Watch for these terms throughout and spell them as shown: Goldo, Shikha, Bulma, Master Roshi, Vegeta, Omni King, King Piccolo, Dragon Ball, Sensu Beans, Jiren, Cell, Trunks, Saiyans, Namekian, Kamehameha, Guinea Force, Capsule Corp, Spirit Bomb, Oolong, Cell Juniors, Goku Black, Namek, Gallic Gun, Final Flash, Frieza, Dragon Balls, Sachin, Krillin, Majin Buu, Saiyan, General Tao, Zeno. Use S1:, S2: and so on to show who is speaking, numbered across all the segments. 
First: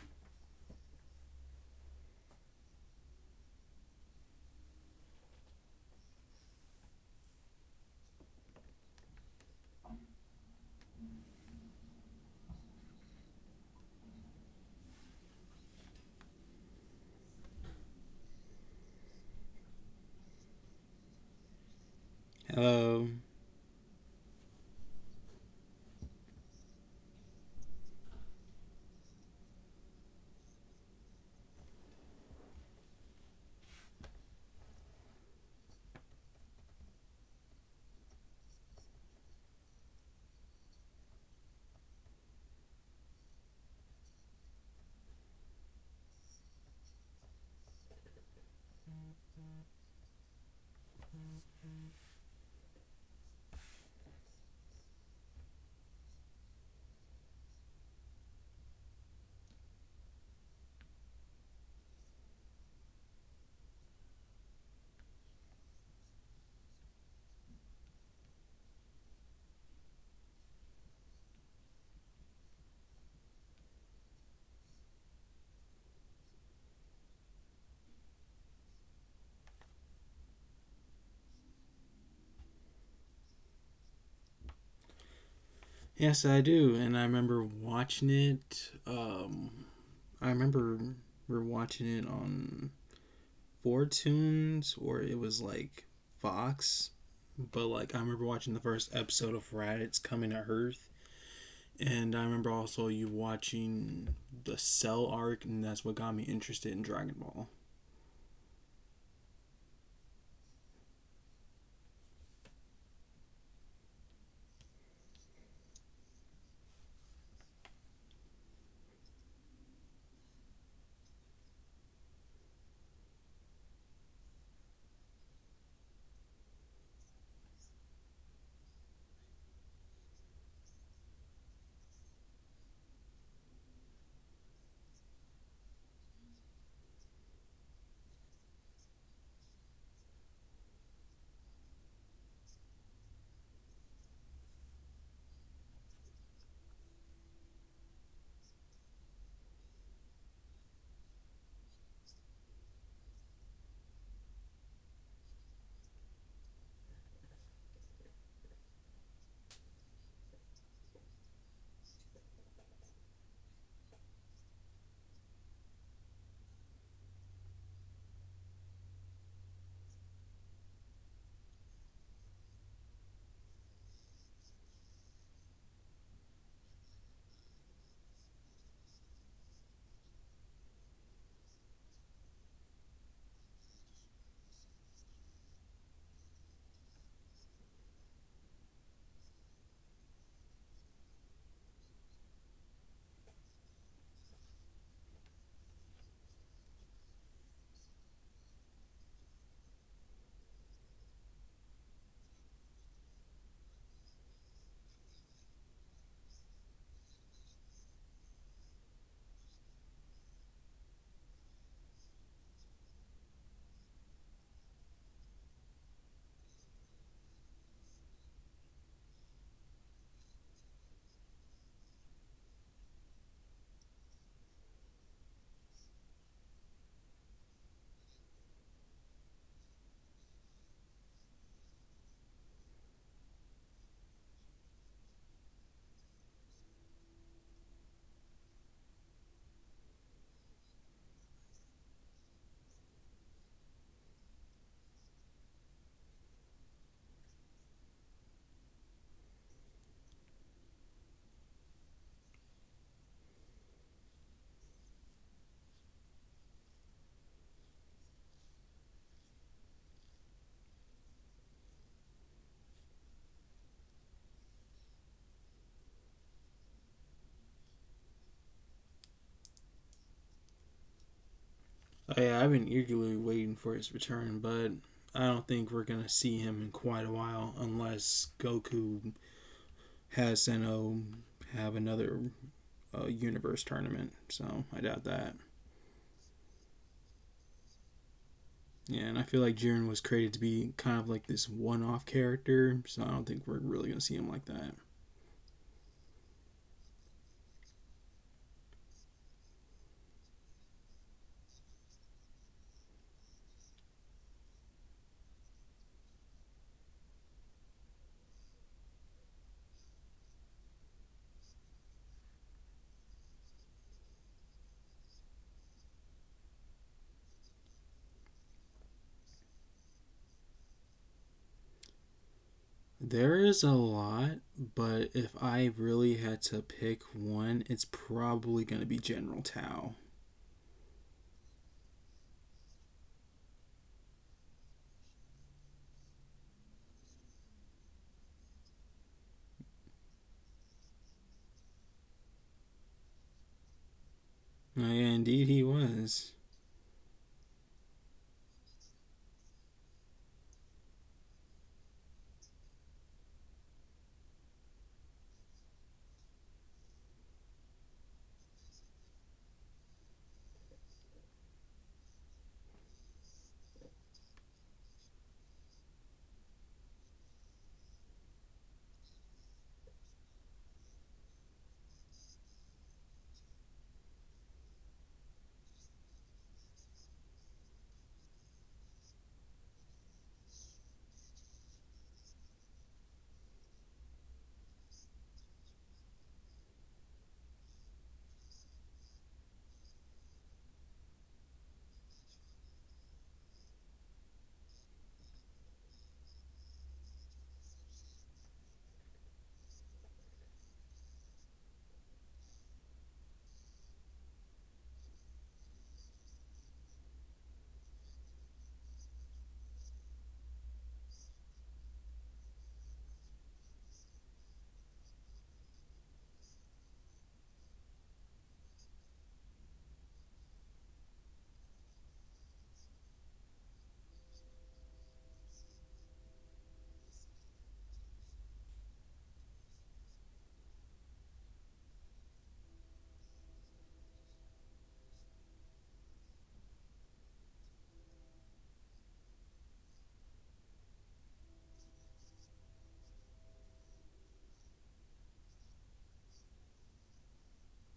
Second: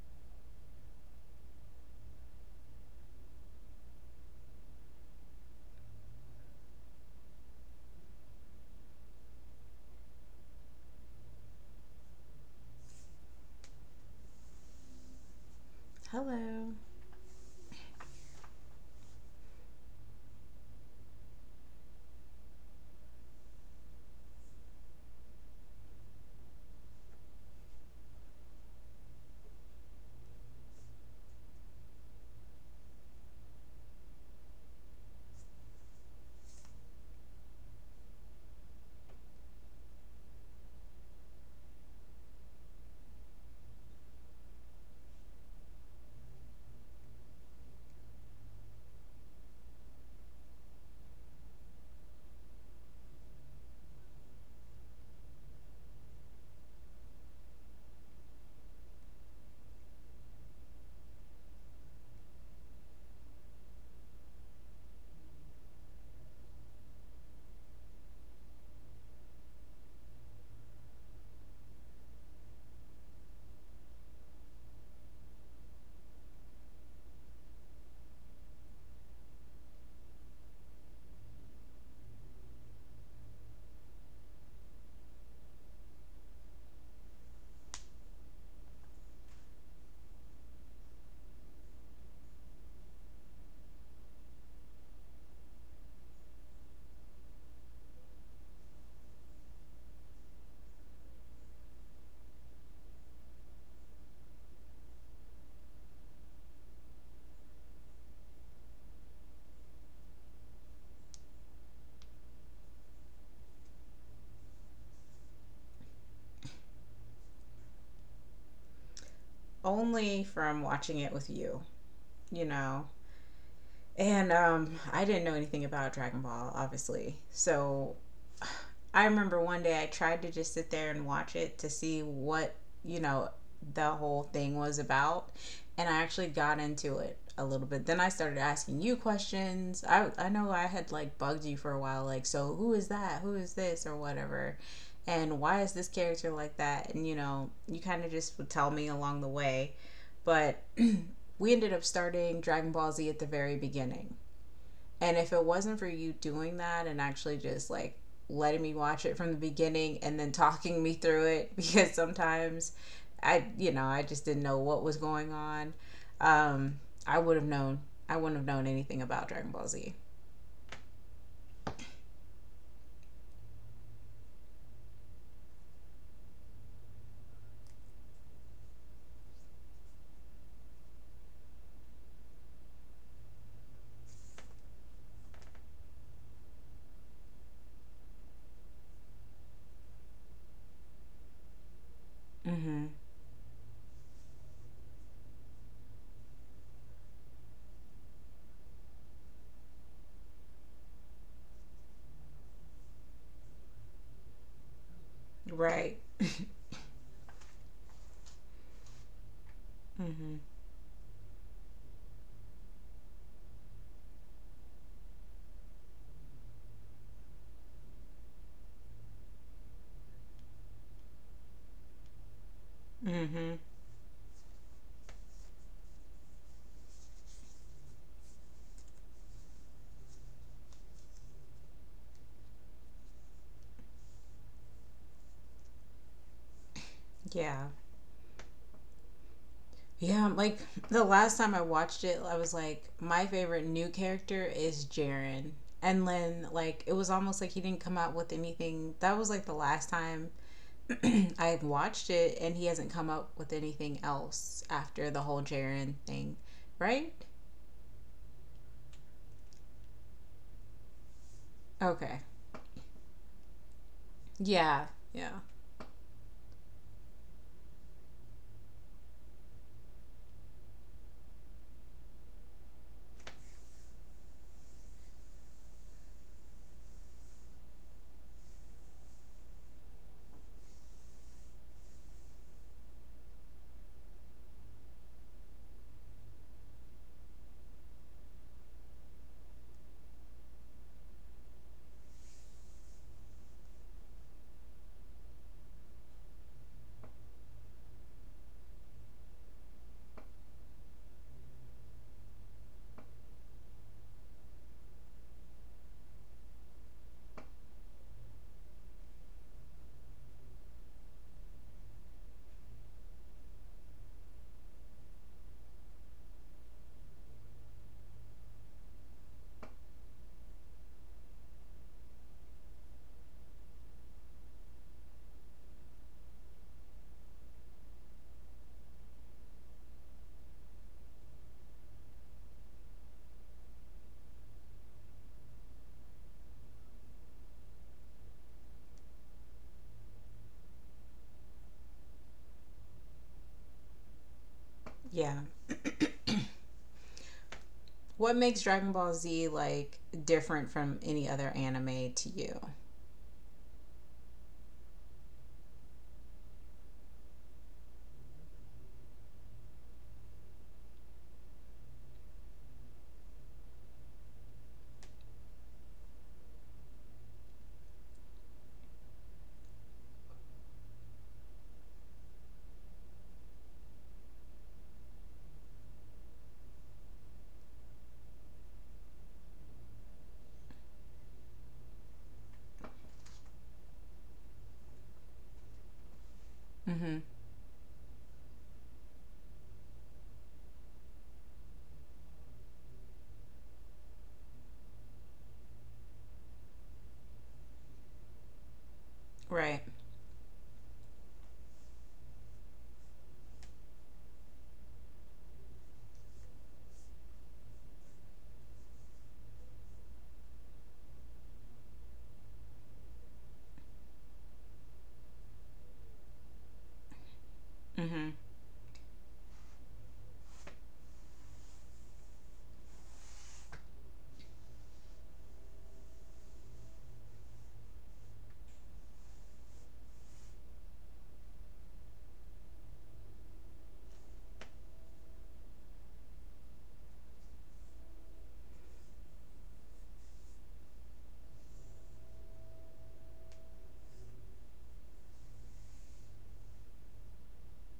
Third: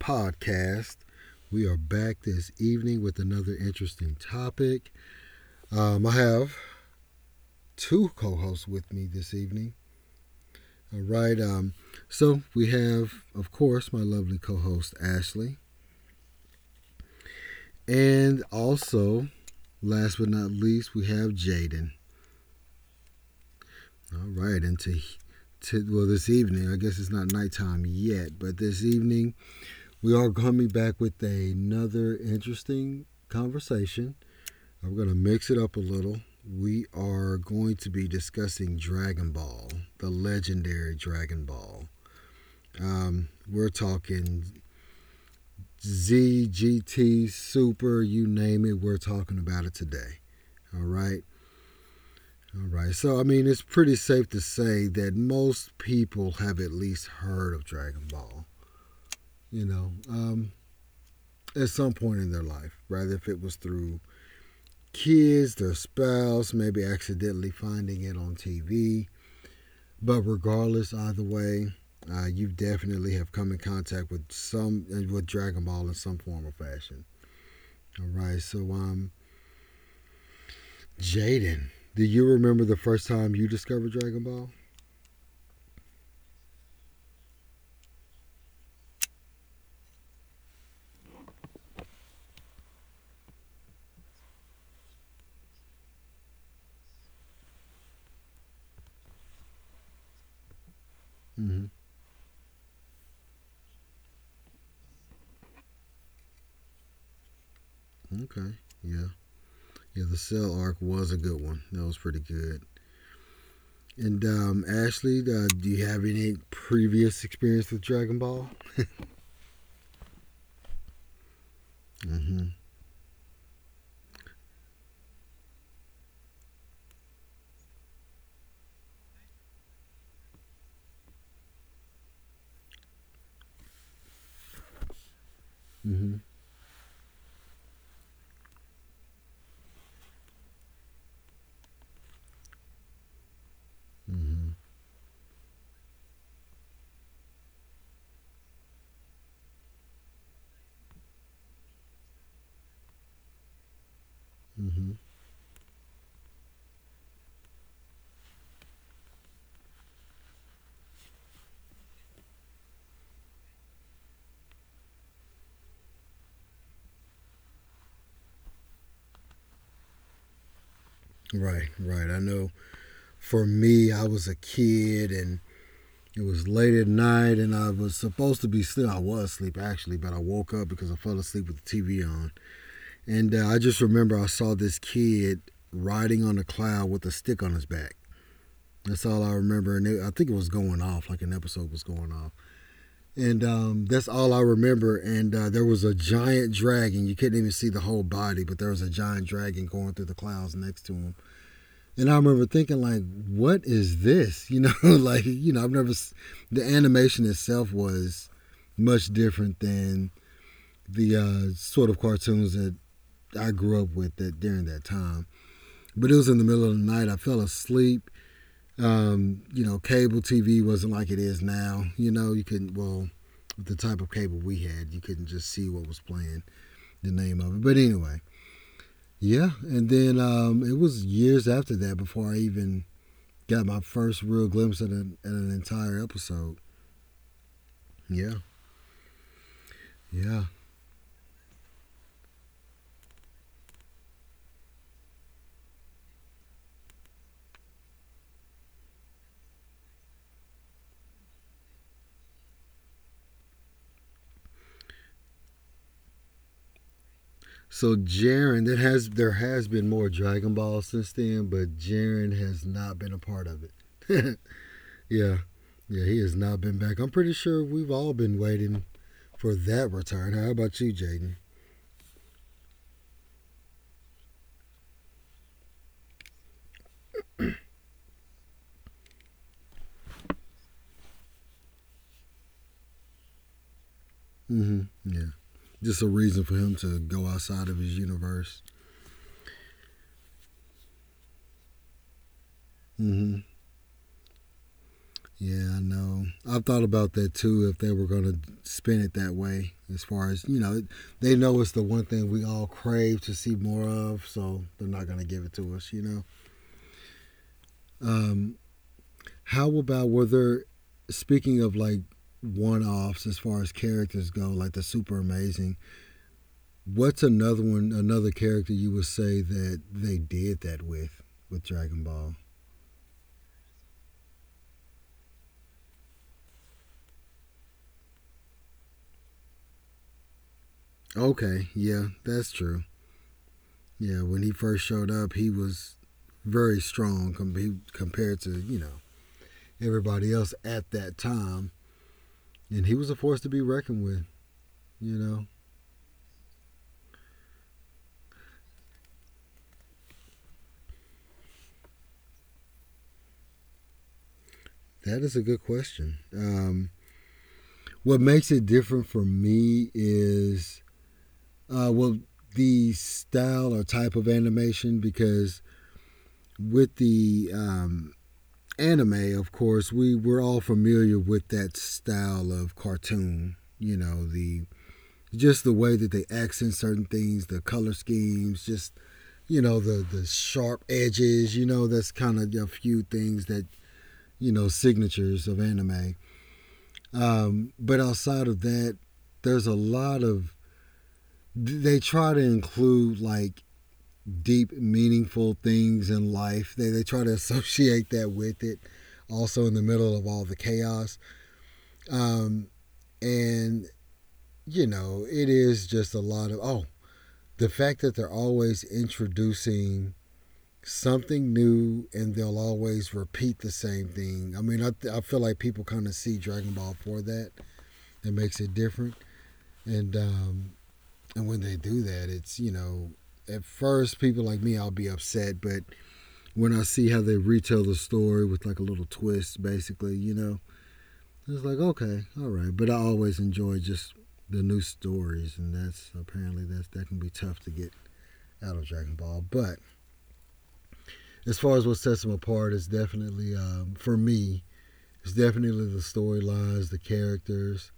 S1: podcast. We are back this evening with another interesting topic. I have two co hosts with me this evening. All right, um, so we have, of course, my lovely co host, Ashley.
S2: Hello.
S1: And also, last but not least, we have Jaden.
S3: Hello.
S1: All right, and well, this evening, I guess it's not nighttime yet, but this evening, we are coming back with another interesting conversation. I'm going to mix it up a little. We are going to be discussing Dragon Ball, the legendary Dragon Ball. We're talking ZGT, Super, you name it, we're talking about it today. All right. All right. So, I mean, it's pretty safe to say that most people have at least heard of Dragon Ball, you know, um, at some point in their life, rather if it was through kids, their spouse, maybe accidentally finding it on TV. But regardless, either way, you definitely have come in contact with some with Dragon Ball in some form or fashion. All right, so Jaden, do you remember the first time you discovered Dragon Ball?
S3: Yes, I do. And I remember watching it. I remember we are watching it on Four or it was like Fox. But like, I remember watching the first episode of Raditz coming to Earth.
S1: Mm-hmm.
S3: And I remember also you watching the Cell arc, and that's what got me interested in Dragon Ball.
S1: Okay, yeah, yeah. The Cell arc was a good one. That was pretty good. And Ashley, do you have any previous experience with Dragon Ball?
S2: Only from watching it with you, you
S1: Mm-hmm.
S2: know. And I didn't know anything about Dragon Ball, obviously. So I remember one day I tried to just sit there and watch it to see what you know the whole thing was about, and I
S1: Mm-hmm.
S2: actually got into it a little bit. Then I started asking you questions. I know I had like bugged you for a while, like so who is that? Who is this or
S1: Mm-hmm.
S2: whatever. And why is this character like that? And you know, you kind of just would tell me along the way. But we ended up starting Dragon Ball Z at the very beginning.
S1: Mm-hmm.
S2: And if it wasn't for you doing that and actually just like letting me watch it from the beginning and then talking me through it, because sometimes I just didn't know what was going on, um, I would have known. I wouldn't have known anything about Dragon Ball Z.
S1: Right, right. I know for me, I was a kid and it was late at night and I was supposed to be still. I was asleep actually, but I woke up because I fell asleep with the TV on. And I just remember I saw this kid riding on a cloud with a stick on his back. That's all I remember. And I think it was going off, like an episode was going off.
S2: Mm-hmm.
S1: And that's all I remember. And there was a giant dragon. You couldn't even see the whole body, but there was a giant dragon going through the clouds next to him. And I remember thinking, like, what is this? You know, like, you know, I've never,
S2: Right.
S1: the animation itself was much different than
S2: Mm-hmm.
S1: the sort of cartoons that I grew up with that during that time. But it was in the middle of the night. I fell asleep. You know, cable TV wasn't like it is now. You know, you couldn't, well,
S2: Mm-hmm.
S1: with the type of cable we had, you couldn't just see what was playing, the name of it. But anyway, yeah. And then it was years after that before I even got my first real glimpse at at an entire episode.
S2: Yeah.
S1: Yeah,
S2: Yeah,
S1: yeah.
S2: like the last time I watched it, I was like, my favorite new character is Jiren. And then, like, it was almost like he didn't come out with anything. That was like the last time I've watched it, and he hasn't come up with anything else after the whole Jaren thing, right?
S1: So Jaren, that has there has been more Dragon Ball since then, but
S2: Okay.
S1: Jaren has not been a part of it.
S2: Yeah.
S1: Yeah,
S2: Yeah.
S1: yeah, he has not been back. I'm pretty sure we've all been waiting for that return. How about you, Jaden?
S3: Oh, yeah, I've been eagerly waiting for his return, but I don't think we're gonna see him in quite a while unless Goku has Zeno have another universe tournament, so I doubt
S1: Mm-hmm. Yeah,
S3: that.
S1: just a reason for him to go outside of his universe.
S3: Yeah, and I feel like Jiren was created to be kind of like this one off character, so I don't
S1: Mm-hmm.
S3: think we're really going to see him like that.
S1: Yeah, I know. I've thought about that too. If they were going to spin it that way, as far as you know, they know it's the one thing we all crave to see more of, so they're not going to give it to us. You know. Um, how about were there? Speaking of like one-offs as far as characters go, like the super amazing. What's another one? Another character you would say that they did that with Dragon Ball?
S3: There is a lot, but if I really had to pick one, it's probably going to be General Tao.
S1: Okay, yeah, that's true. Yeah, when he first showed up, he was very compared to, you know, everybody else at that time. And he was a force to be reckoned with,
S3: Oh, yeah,
S1: you
S2: Yeah.
S3: indeed
S1: know.
S3: he was.
S2: What makes Dragon Ball Z like different from any other anime to you?
S1: That is a good question. What makes it different for me is, uh, well, the style or type of animation, because with the anime, of course, we were all familiar with that style of cartoon, you know, the just the way that they accent certain things, the color schemes, just the sharp edges. You know, that's kind of a few things that, you know, signatures of anime.
S2: Mm-hmm.
S1: But outside of that, there's a lot of, they try to include like deep, meaningful things in life. They try to associate that with it. Also in
S2: Right.
S1: the middle of all the chaos, um, and you know, it is just a lot of, oh, the fact that they're always introducing something new and they'll always repeat the same thing. I mean, I feel like people kind of see Dragon Ball for that.
S2: Mm-hmm.
S1: It makes it different. And um, and when they do that, it's, you know, at first people like me I'll be upset, but when I see how they retell the story with like a little twist basically, you know, it's like okay, all right, but I always enjoy just the new stories, and that's apparently that's, that can be tough to get out of Dragon Ball, but as far as what sets them apart is definitely, for me it's definitely the storylines, the characters,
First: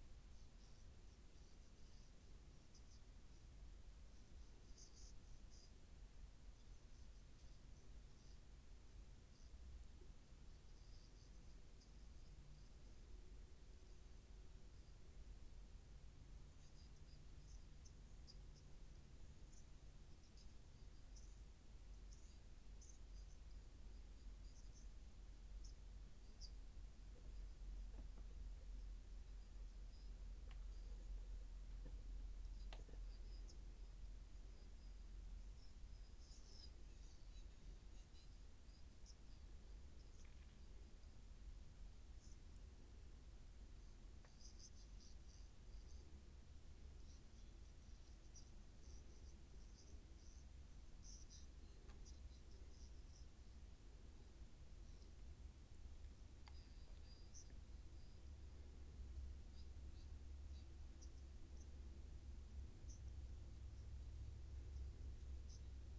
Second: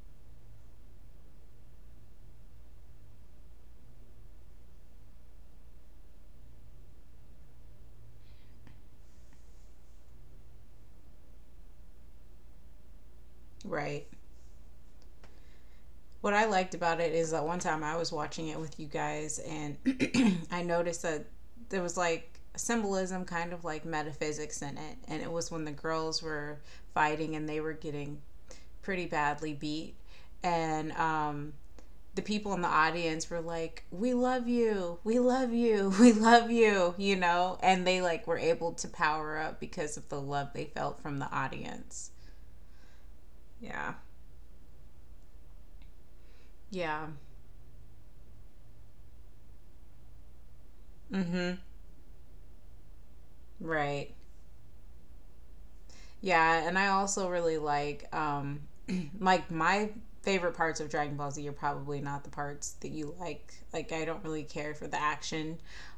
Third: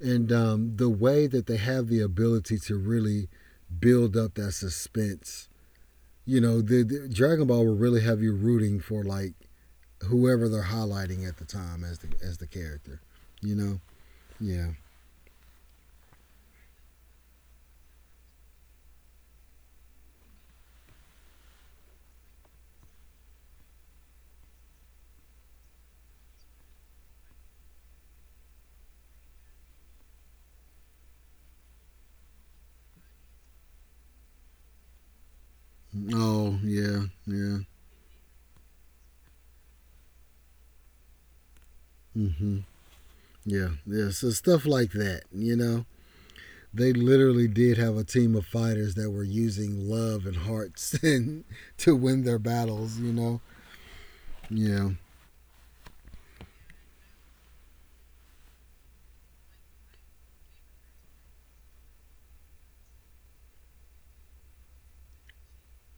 S1: and the way that they have the ability to really build up that suspense. You know, the dragon ball will really have you rooting for like whoever they're highlighting at the time as the character, you know.
S2: Right.
S1: Yeah.
S2: What I liked about it is that one time I was watching it with you guys, and I noticed that there was like symbolism, kind of like metaphysics in it. And it was when the girls were fighting and they were getting pretty badly beat, and the people in the audience were like, we love you, we love
S1: Oh
S2: you,"
S1: yeah.
S2: you
S1: Yeah.
S2: know, and they like were able to power up because of the love they felt from the audience.
S1: Mm-hmm. Yeah,
S2: Yeah,
S1: yeah, so stuff like that, you know, they
S2: yeah,
S1: literally did have a team of fighters that were using love and hearts and
S2: mm-hmm,
S1: to win their battles. You know.
S2: right.
S1: Yeah.
S2: Yeah, and I also really like like my favorite parts of Dragon Ball Z are probably not the parts that you like. Like I don't really care for the action,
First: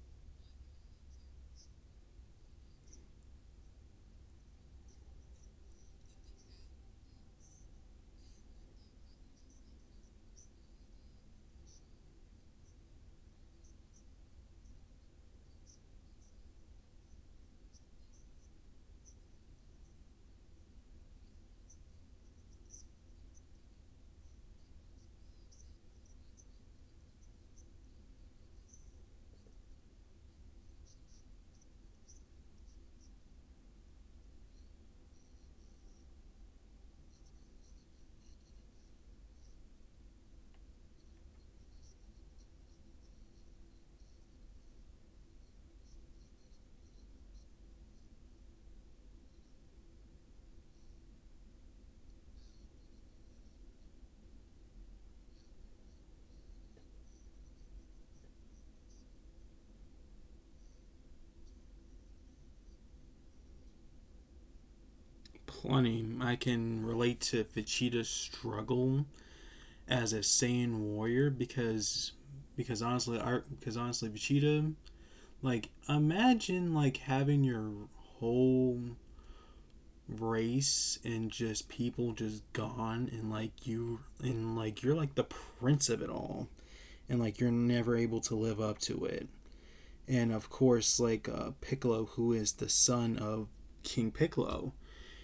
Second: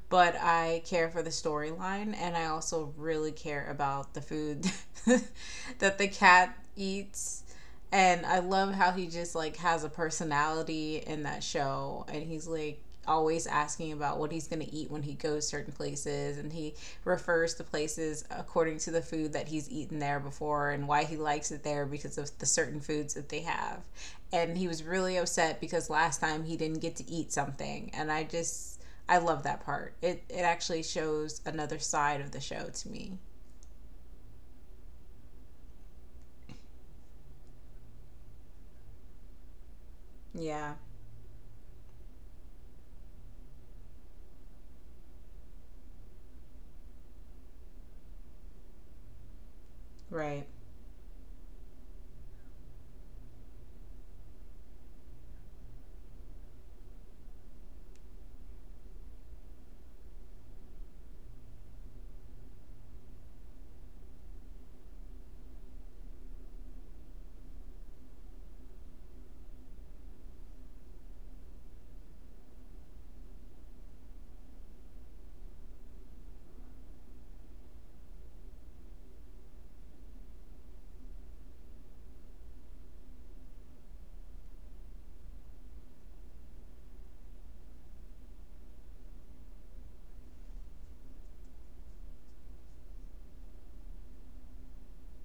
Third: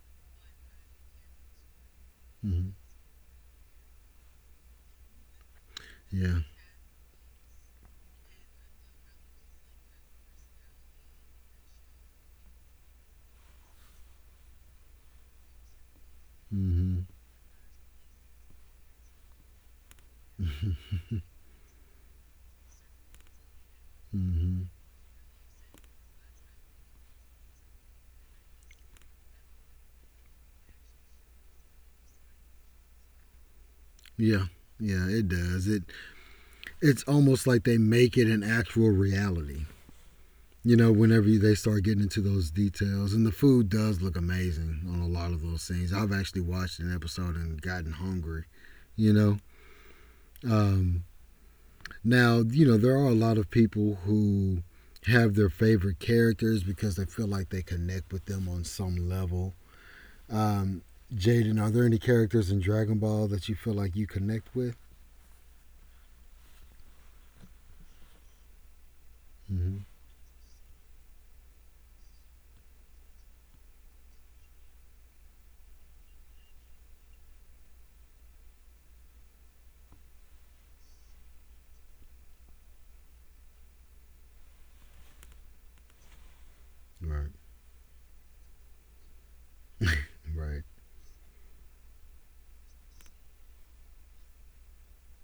S2: but I care for the storyline and I
S1: Mm-hmm.
S2: also really care about the food that the
S1: Yeah.
S2: cat eats, and I love how he just like has a personality in that show, and he's like always asking about what he's going to eat when he goes certain places, and he
S1: Mm-hmm.
S2: refers to places according to the food that he's eaten there before and why he likes it there because of the certain foods that they have, and
S1: Mm-hmm.
S2: he was really upset because last time he didn't get to eat something, and I love that part. It actually shows another side of the show to me.
S1: Yeah. Yeah, it does. It's almost like they make it an actual reality.
S2: Yeah.
S1: You know, whenever they start getting into those details, and the food does look amazing on a lot of those scenes. I've actually watched an episode and gotten hungry. You know.
S2: Right.
S1: Um, Now, you know, there are a lot of people who have their favorite characters because they feel like they connect with them on some level. Um, Jaden, are there any characters in Dragon Ball that you feel like you connect with?
S3: Plenty. I can relate to Vegeta's struggle
S1: Mm-hmm.
S3: as a Saiyan warrior because honestly, Vegeta, like, imagine like having your whole race and just people just gone, and like you're like the prince of it all, and
S1: Right,
S3: like you're never able to live up to it. And of
S1: right.
S3: course, like Piccolo, who is the son of King Piccolo,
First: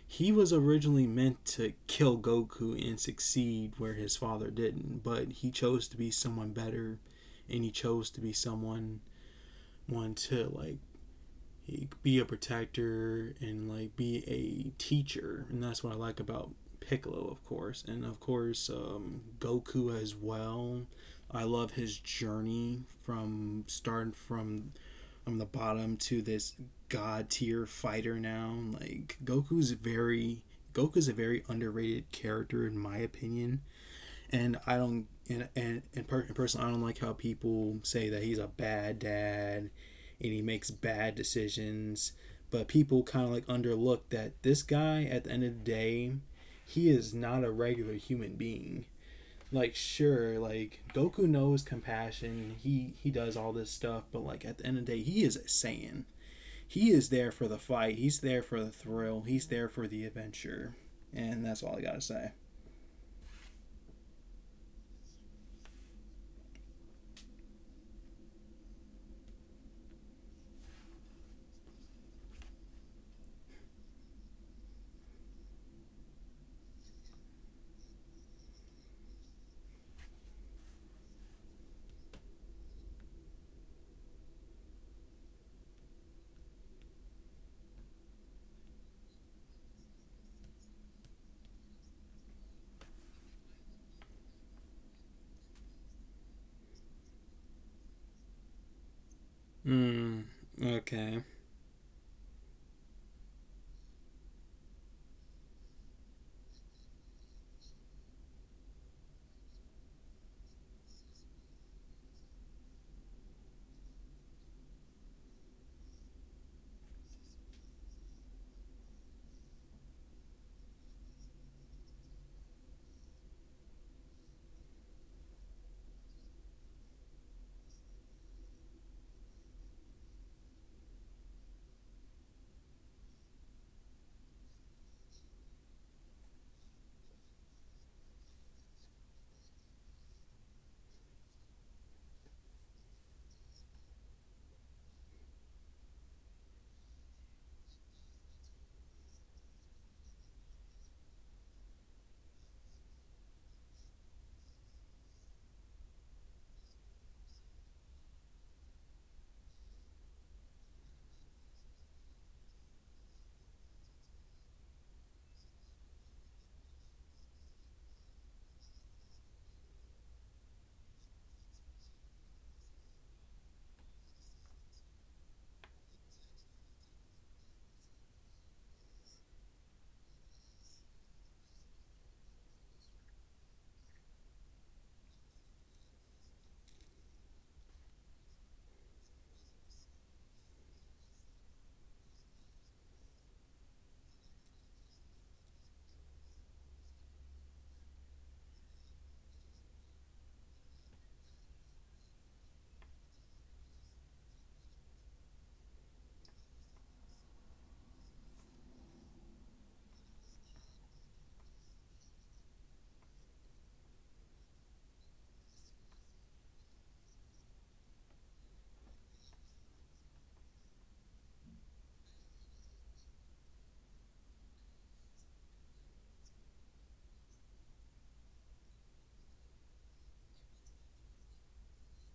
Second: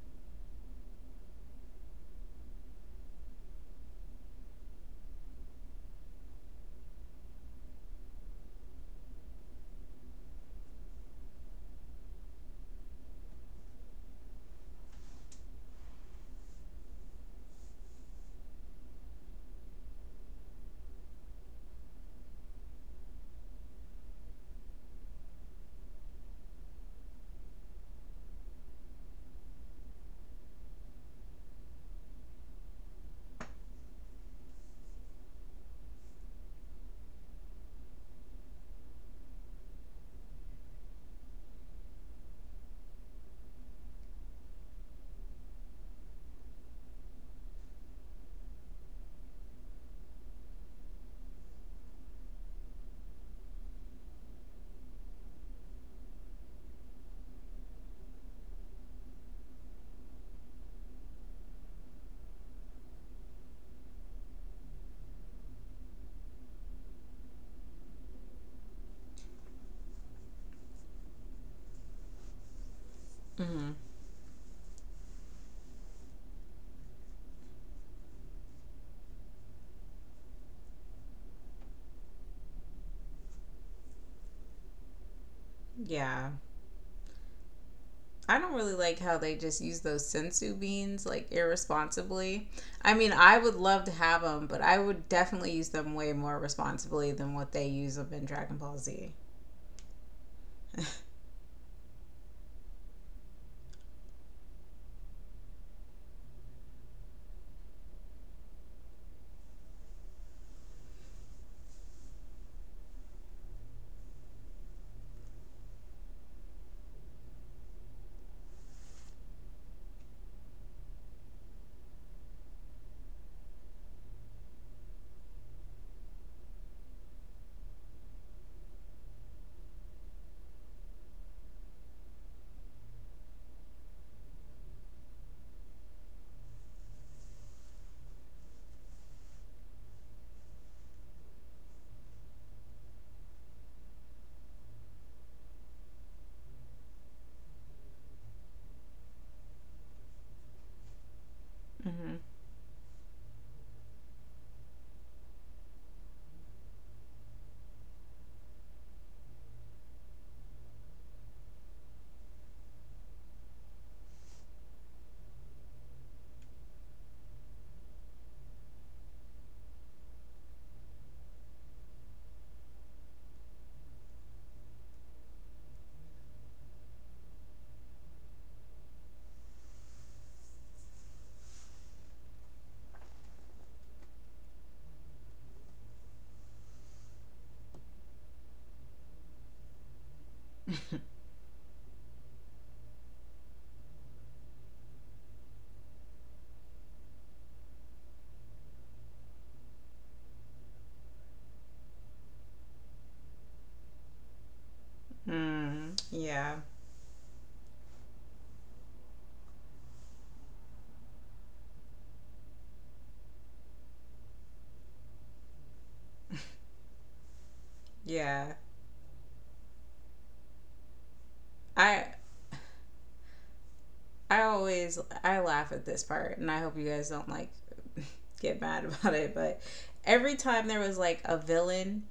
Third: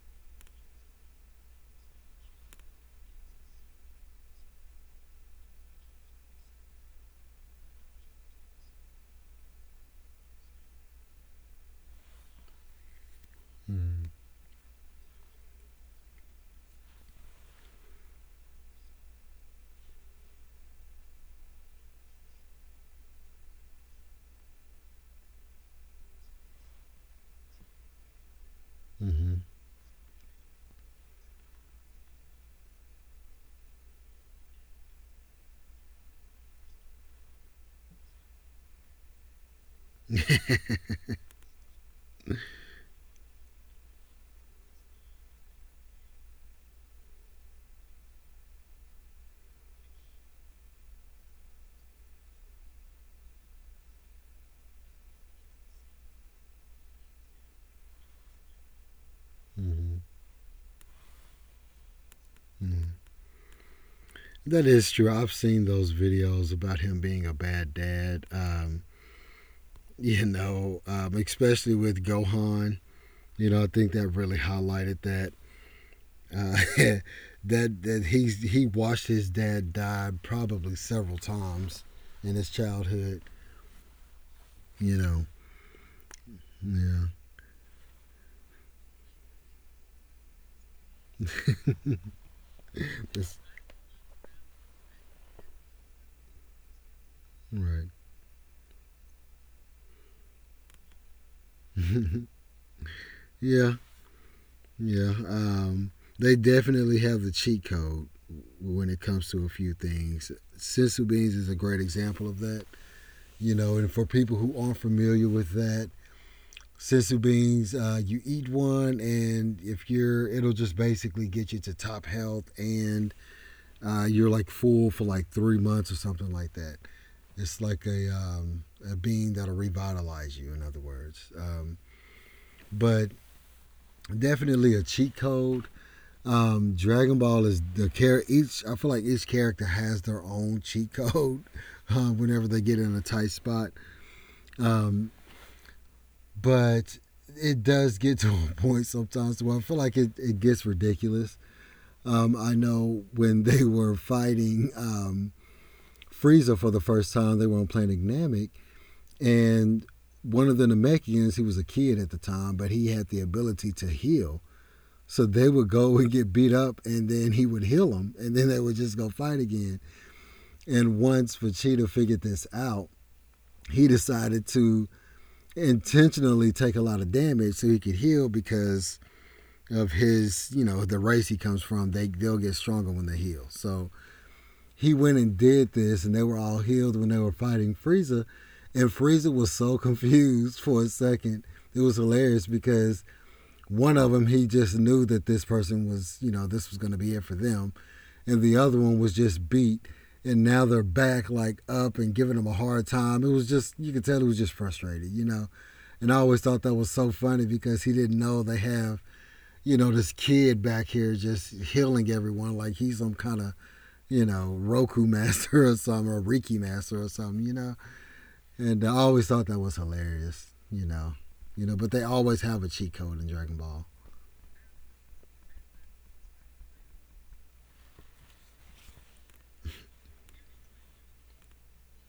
S3: he was originally meant to kill Goku and succeed where his father didn't, but he chose to be someone better, and he chose to be someone one to like be a protector and like
S1: Mm-hmm.
S3: be a teacher, and that's what I like about Piccolo, of course, and of course Goku as well. I love his journey from starting from the bottom to this god tier fighter now.
S1: Mm-hmm.
S3: Goku's a very underrated character in my opinion, and I don't and, per, and personally I don't like how people say that he's a bad dad and he makes bad decisions. But people kind of like underlook that this guy, at the end of the day, he is not a regular human being. Like sure, like Goku knows compassion. He does all this stuff, but like at the end of the day, he is a Saiyan. He is there for the fight. He's there for the thrill. He's there for
S1: Mm-hmm.
S3: the adventure, and that's all I gotta say.
S1: Mm-hmm. That is true. I've seen those videos about him being a bad dad. You know, especially with Gohan. You know, I
S2: Mm-hmm.
S1: think that really highlighted that. Uh, that he watched his dad die probably several times in his childhood. You know,
S2: Yeah,
S1: yeah,
S2: I don't really like how they just use those sensu beans like irresponsibly. I mean, I
S1: it's,
S2: would love to have them, but I would definitely use them way more responsibly than what they
S1: right.
S2: use them in Dragon Ball Z.
S3: Mm, okay.
S1: Yeah, yeah. They definitely have the cheat code when it comes to a few things. Sensu beans is a great example of that. You know, and for people who aren't familiar with that, sensu beans, you eat one, and if you're, it'll just basically get you to top health and you're like full for like three months or something like that. It's like a bean that'll revitalize you, in other words. But definitely a cheat code. Dragon Ball is the care each. I feel like each character has their own cheat code whenever they get in a tight spot. Um, but it does get to a point sometimes where I feel like it gets ridiculous.
S2: Mm-hmm.
S1: I know when they were fighting Frieza for the first time, they weren't playing Namek. And one of the Namekians, he was a kid at the time, but he had the ability to heal. So they would go and get beat up, and then he would heal them, and then they would just go fight again. And once Vegeta figured this out, he decided to intentionally take a lot of damage so he could heal because of his, you know, the race he comes from. They'll get stronger when they heal. So he went and did this, and they were all healed when they were fighting Frieza. And Frieza was so confused for a second. It was hilarious because one of them, he just knew that this person was, you know, this was going to be it for them. And the other one was just beat. And now they're back, like up and giving him a hard time. It was just, you could tell he was just frustrated, you know.
S2: Mm,
S1: And I always thought
S2: yeah,
S1: that was so funny because he didn't know they have, you know, this kid back here just healing everyone like he's some kind of, you know, Roku Master or something, or Reiki Master or something, you know?
S2: yeah.
S1: And I always thought that was hilarious, you know? You know, but they
S2: I
S1: always have a cheat code in Dragon Ball.
S2: I always I laugh at this part, and I hope you guys don't like get mad about it. But every time there was like a villain,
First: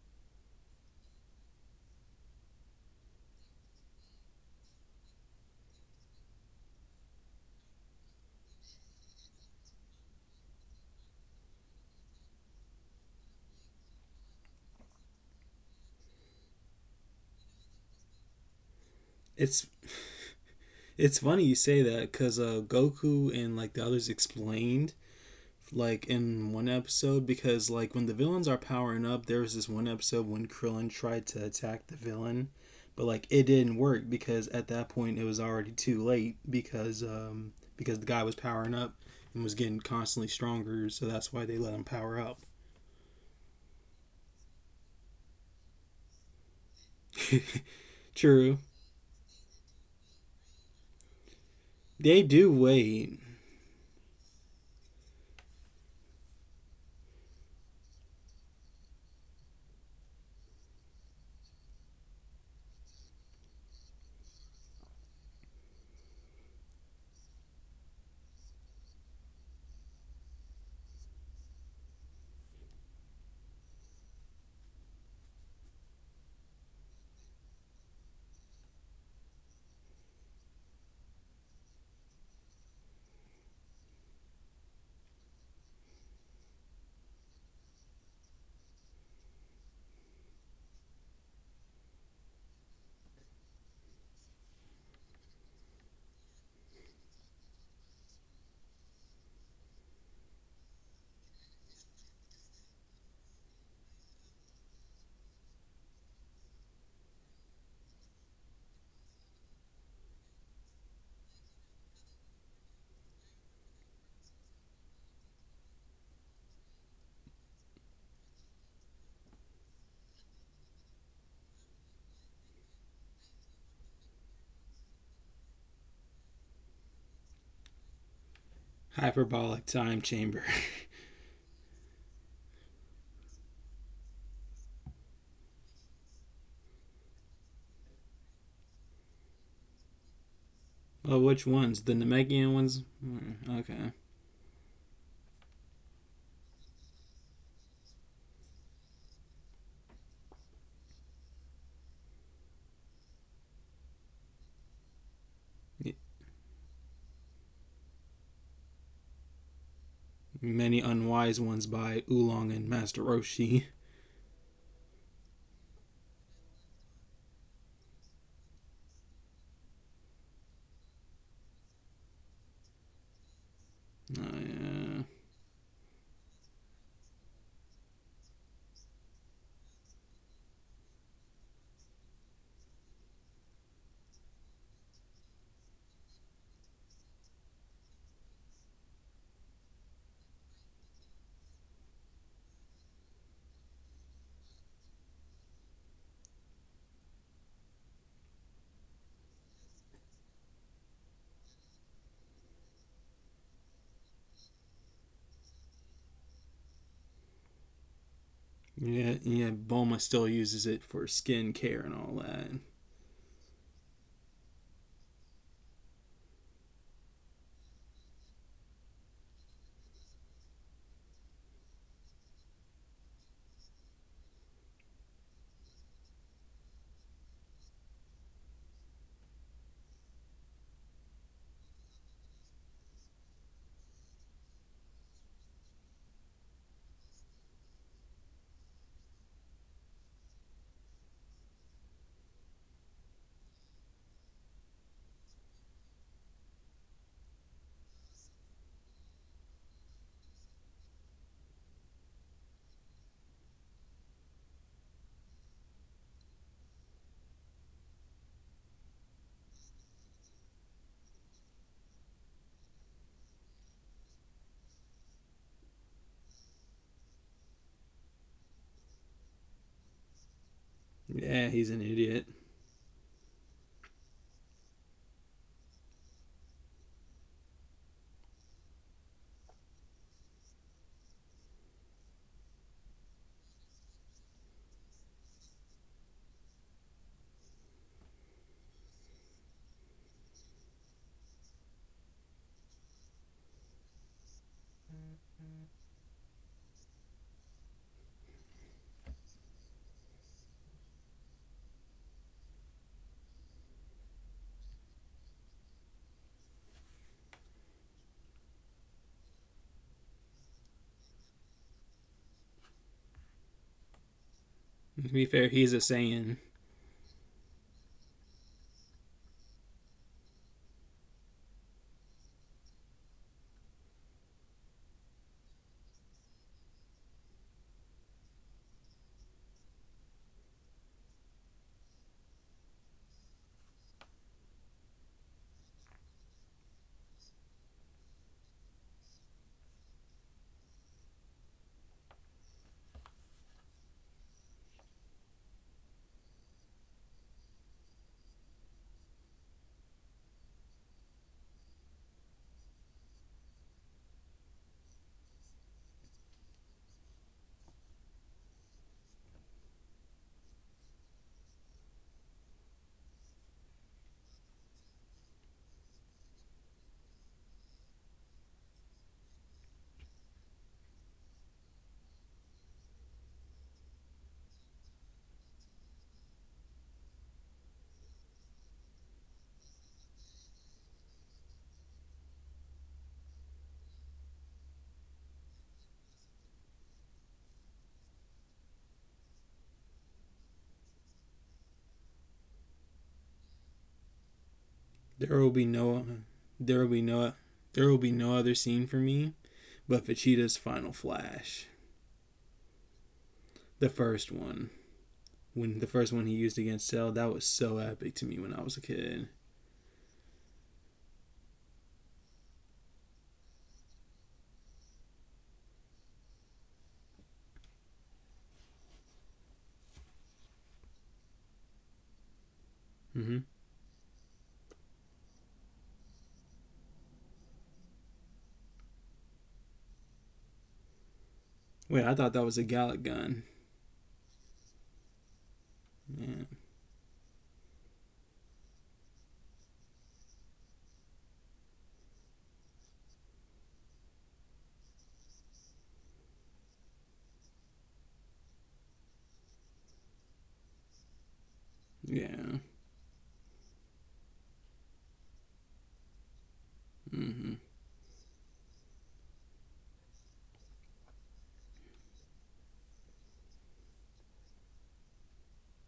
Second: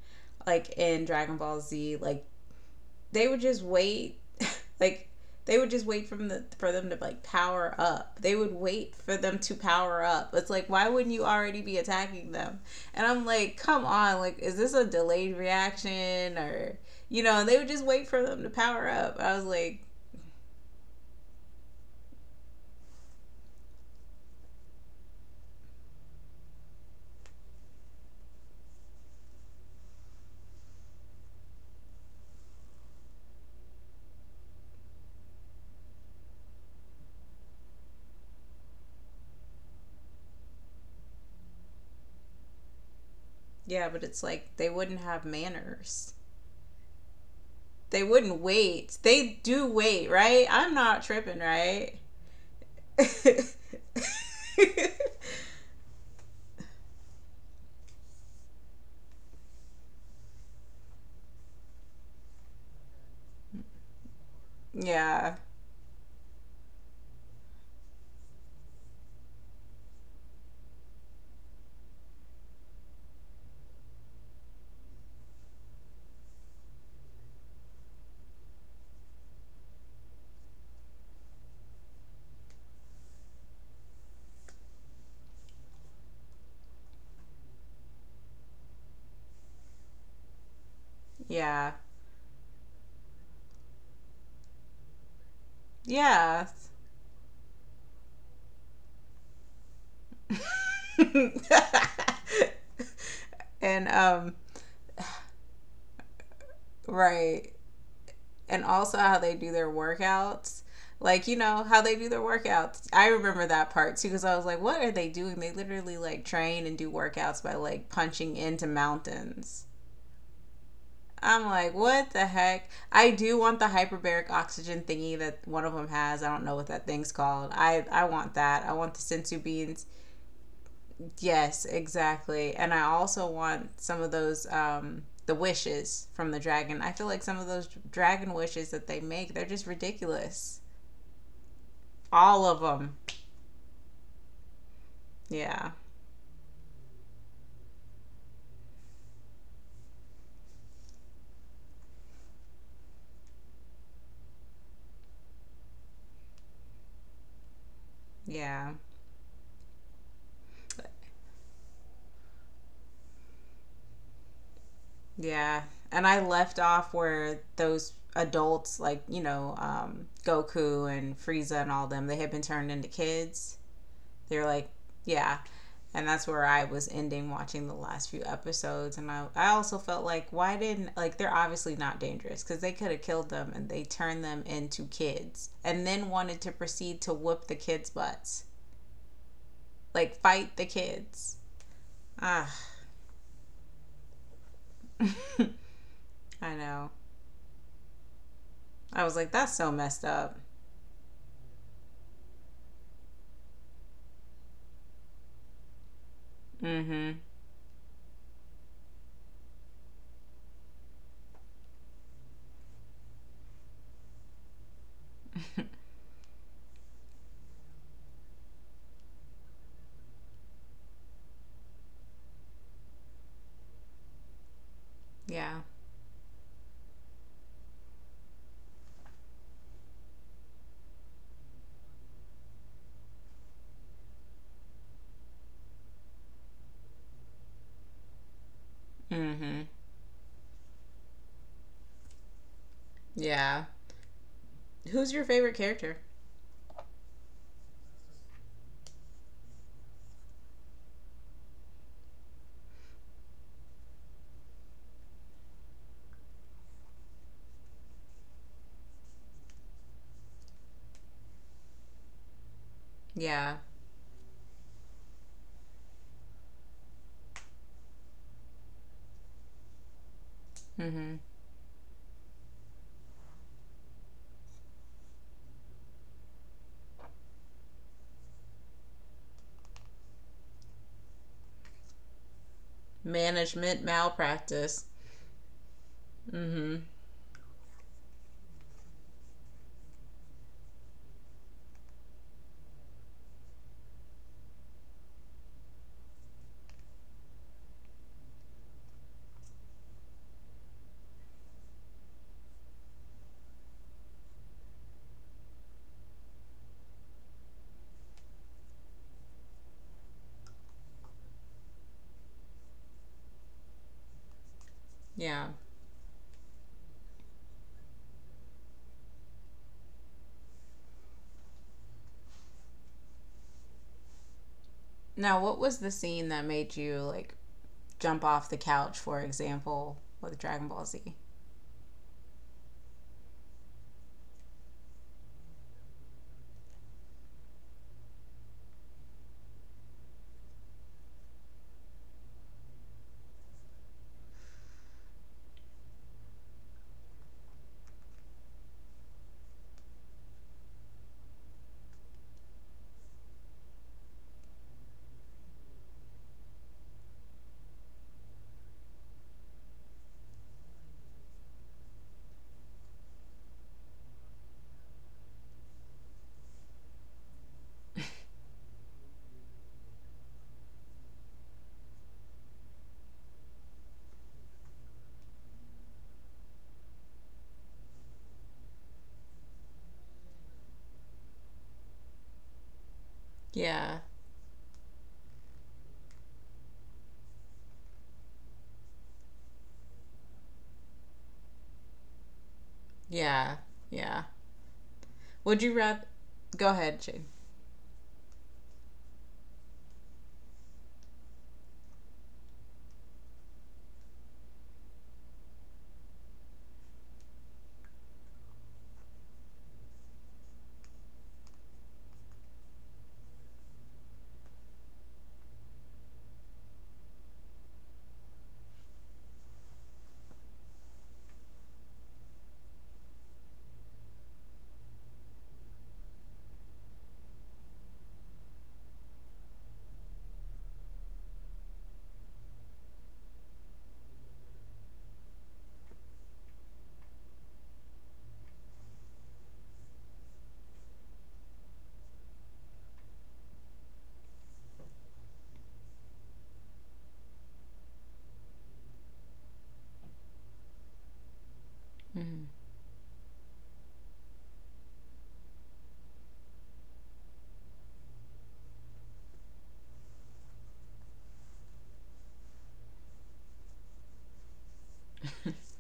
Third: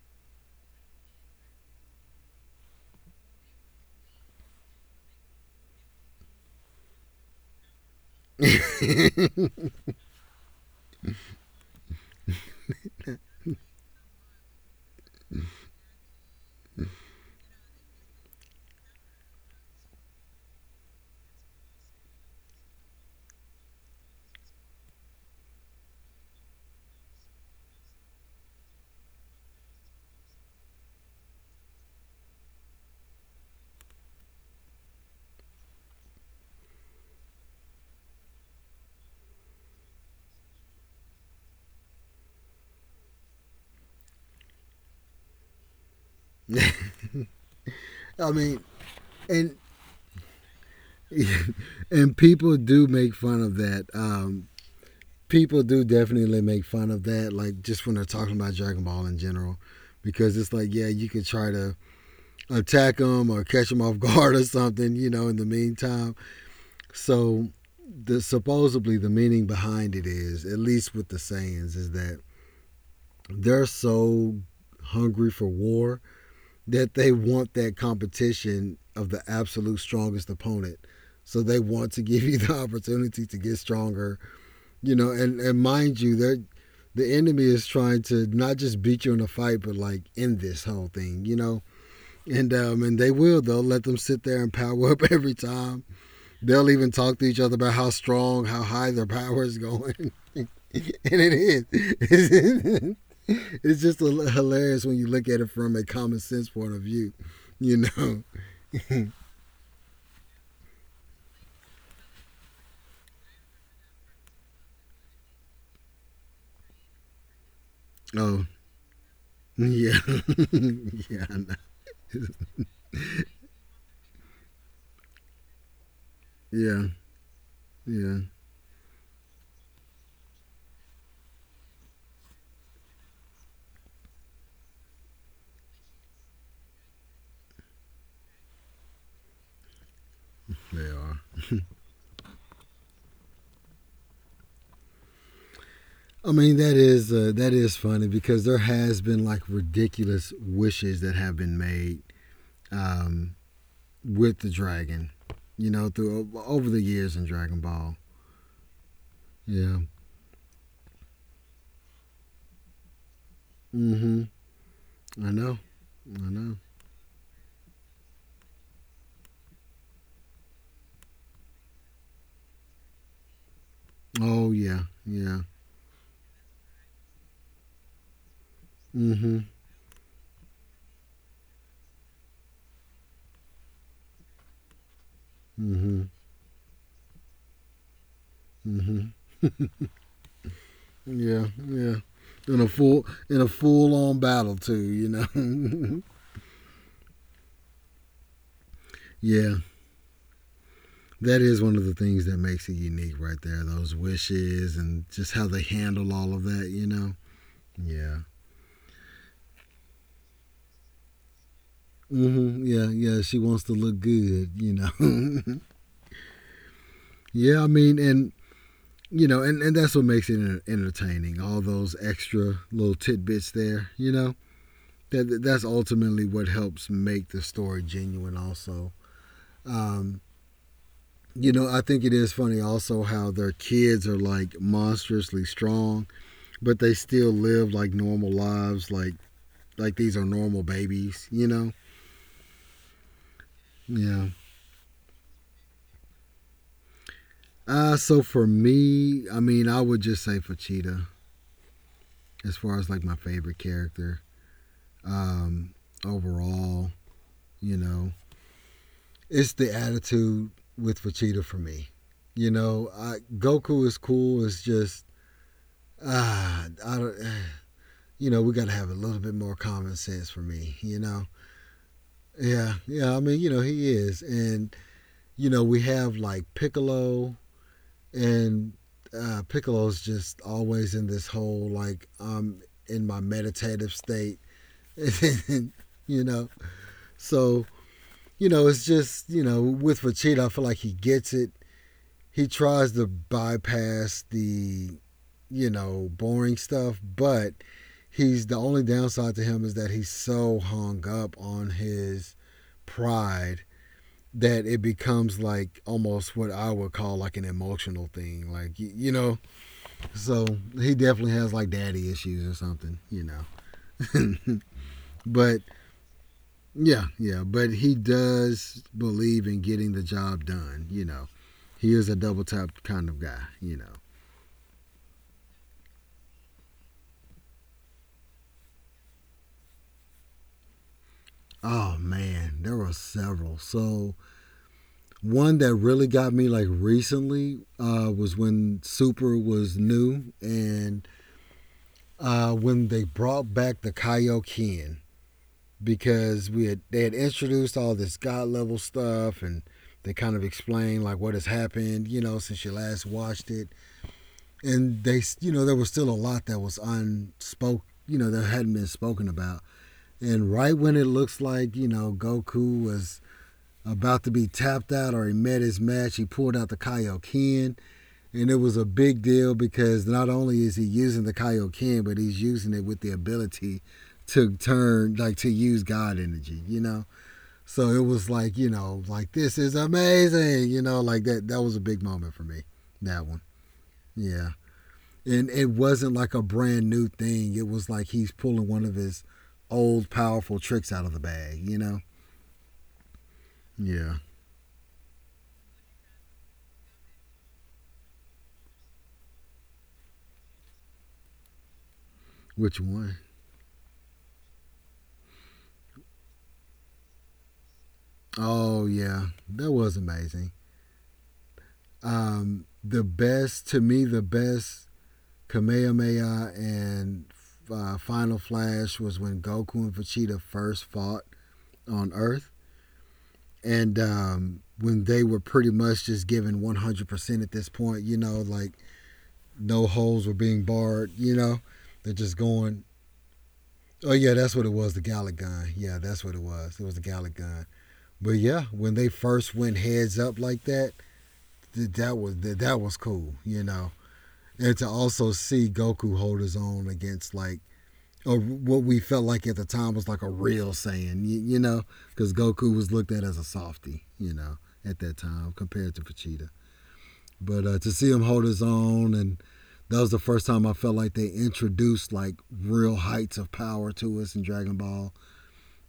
S2: like in Dragon Ball Z, like they would just wait like they would just wait from the for them to like power up. They would wait for them to power up. It's like why wouldn't you already be attacking them? And I'm like, come on, like is this a delayed reaction or you know? They would just wait for them to power up. I was
S3: It's
S2: like,
S3: it's funny you say that because Goku and like the others explain like in one episode because like when the villains are powering up, there was this one episode when Krillin tried to attack the villain, but like it didn't work because at that point it was already too late because the guy was powering up and was getting constantly stronger, so that's why they let him power up.
S2: yeah, but it's like they wouldn't have manners. They
S1: I
S2: wouldn't
S3: True.
S1: mean,
S2: wait. They
S1: and
S2: do wait, right? I'm not tripping, right?
S1: and
S3: They do
S1: people do make
S3: wait.
S1: fun of that. People do definitely make fun of that, like just when they're talking about Dragon Ball in general, because it's like, yeah, you could try to attack them or catch them off guard or something, you know, in
S2: Yeah,
S1: the meantime. So the supposedly the meaning behind it is, at least with the Saiyans, is that they're so hungry for war that they want that competition of the absolute strongest opponent. So they want to give you the opportunity to get stronger, you know. And mind you, the enemy is trying to not just beat you in a fight, but like end this whole thing, you know.
S2: yeah,
S1: And they will. They'll let them sit there and power up every time.
S2: yeah.
S1: They'll even talk to each other about how strong, how high their power is going. And it is. It's
S2: and
S1: just hilarious when you look at it from a common sense point of view,
S2: right.
S1: you know.
S2: And also how they do their workouts, like you know how they do their workouts. I remember that part too because I was like, what are they doing? They literally like train and do workouts by like punching
S1: Oh,
S2: into mountains.
S1: yeah. Yeah,
S2: I'm like, what the heck. I do want the hyperbaric oxygen thingy that one of them has. I don't know what
S1: yeah,
S2: that thing's called. I
S1: yeah.
S2: want that. I want the sensu
S3: Hyperbolic
S2: beans.
S3: time chamber.
S2: Yes, exactly. And I also want some of those the wishes from the dragon. I feel like some of those dragon wishes that they make, they're just ridiculous.
S1: They are.
S3: Well, which ones? The
S2: All
S3: Namekian
S2: of
S3: ones?
S2: them.
S3: Hmm, okay.
S2: Yeah.
S1: I mean that is funny because there has been like ridiculous wishes that have been made um, with the dragon, you know, through over the years in Dragon Ball.
S2: Yeah.
S1: Yeah.
S3: Many unwise ones by Oolong and Master Roshi.
S1: Mm-hmm. I know.
S2: Yeah. And I
S1: I know.
S2: left off where those adults like, you know, Goku and Frieza and all them, they had been turned into kids.
S3: Oh,
S1: Oh
S2: They're like,
S1: yeah,
S3: yeah.
S1: yeah.
S2: yeah. And that's where I was ending watching the last few episodes. And I,
S1: Mm-hmm.
S2: I also felt like, why didn't, like, they're obviously not dangerous because they could have killed them, and they turned them into kids and
S1: Mm-hmm.
S2: then wanted to proceed to whoop the kids' butts.
S1: Mm-hmm.
S2: Like, fight the kids.
S1: Yeah, yeah.
S2: Ah,
S1: In a full on battle too, you know.
S2: I know. I was like,
S1: yeah.
S2: that's so messed up.
S1: That is one of the things that makes it unique right there, those wishes and just how they handle all of that, you
S2: Mm hmm.
S1: know. Yeah.
S3: Yeah, yeah, Bulma still uses it for skin care and all that.
S1: Mm-hmm. Yeah, yeah. She wants to look good, you know. Yeah, I mean, and you know, and that's what makes it entertaining. All those extra little tidbits there, you know. That's
S2: Yeah.
S1: ultimately what helps make the story genuine also, um, you know, I think it is funny also how their kids are like monstrously strong, but they still live like normal lives, like
S2: Mm hmm.
S1: like these are normal babies, you know.
S2: Yeah.
S1: Yeah.
S2: Who's your favorite character?
S1: So for me, I mean I would just say for, as far as like my favorite character, um, overall, you know, it's the attitude with Vegeta for me. You know, I,
S2: Yeah.
S1: Goku is cool. It's just I don't, you know, we got to have a little bit more common sense for me,
S2: Mm
S1: you
S2: hmm.
S1: know?
S3: Yeah, he's an idiot.
S1: Yeah, yeah. I mean, you know, he is. And, you know, we have like Piccolo, and Piccolo's just always in this whole like, I'm in my
S2: Management
S1: meditative state,
S2: malpractice.
S1: you know?
S2: Mm hmm.
S1: So, you know, it's just, you know, with Vegeta, I feel like he gets it. He tries to bypass the, you know, boring stuff, but he's the only downside to him is that he's so hung up on his pride that it becomes like almost what I would call like an emotional thing, like you know. So he definitely has like daddy issues or something, you know.
S3: To be fair,
S2: Yeah.
S1: But
S3: he's a Saiyan.
S1: yeah, yeah, but he does believe in getting the job done, you know. He is a double tap kind of guy, you know.
S2: Now, what was the scene that made you like jump off the couch, for example, with Dragon Ball Z?
S1: Oh man, there were several. So one that really got me like recently was when Super was new, and when they brought back the Kaioken, because we had they had introduced all this god level stuff, and they kind of explained like what has happened, you know, since you last watched it, and they, you know, there was still a lot that was unspoken, you know, that hadn't been spoken about. And right when it looks like, you know, Goku was about to be tapped out or he met his match, he pulled out the Kaioken. And it was a big deal because not only is he using the Kaioken, but he's using it with the ability to turn, like to use God energy, you know? So it was like, you know, like this is amazing, you know, like that. That was a big moment for me, that one.
S2: Yeah,
S1: Yeah. And it wasn't like a brand new thing. It was like he's pulling one of his old powerful tricks out of the bag, you know?
S2: yeah,
S1: Yeah.
S2: yeah.
S3: There will be
S2: Would you
S3: no,
S2: rather? Go
S3: there will be
S2: ahead, Shane.
S3: no, there will be no other scene for me but Vegeta's final flash,
S1: Which one?
S3: the first one. When the first one he used against Cell, that was so epic to me when I was a
S1: Oh, yeah.
S3: kid.
S1: That was amazing. The best, to me, the best Kamehameha and Final Flash was when Goku and Vegeta first fought on Earth.
S3: Hmm.
S1: And when they were pretty much just given 100% at this point, you know, like no holes were being barred, you know,
S3: Wait,
S1: they're
S3: I thought
S1: just
S3: that was a
S1: going.
S3: Gallic gun.
S1: Oh, yeah, that's what it was, the Gallic Gun. Yeah, that's what it
S3: Yeah,
S1: was. It was the Gallic Gun. But yeah, when they first went heads up like that, that was cool, you know. And to also see Goku hold his own against like, or what we felt like at the time was like a real saying, you know, because
S2: Mm-hmm.
S3: yeah,
S1: Goku was looked at as a softie, you know, at that time compared to Vegeta.
S3: hmm,
S1: But to see him hold his own, and that was the first time I felt like they introduced like real heights of power to us in Dragon Ball,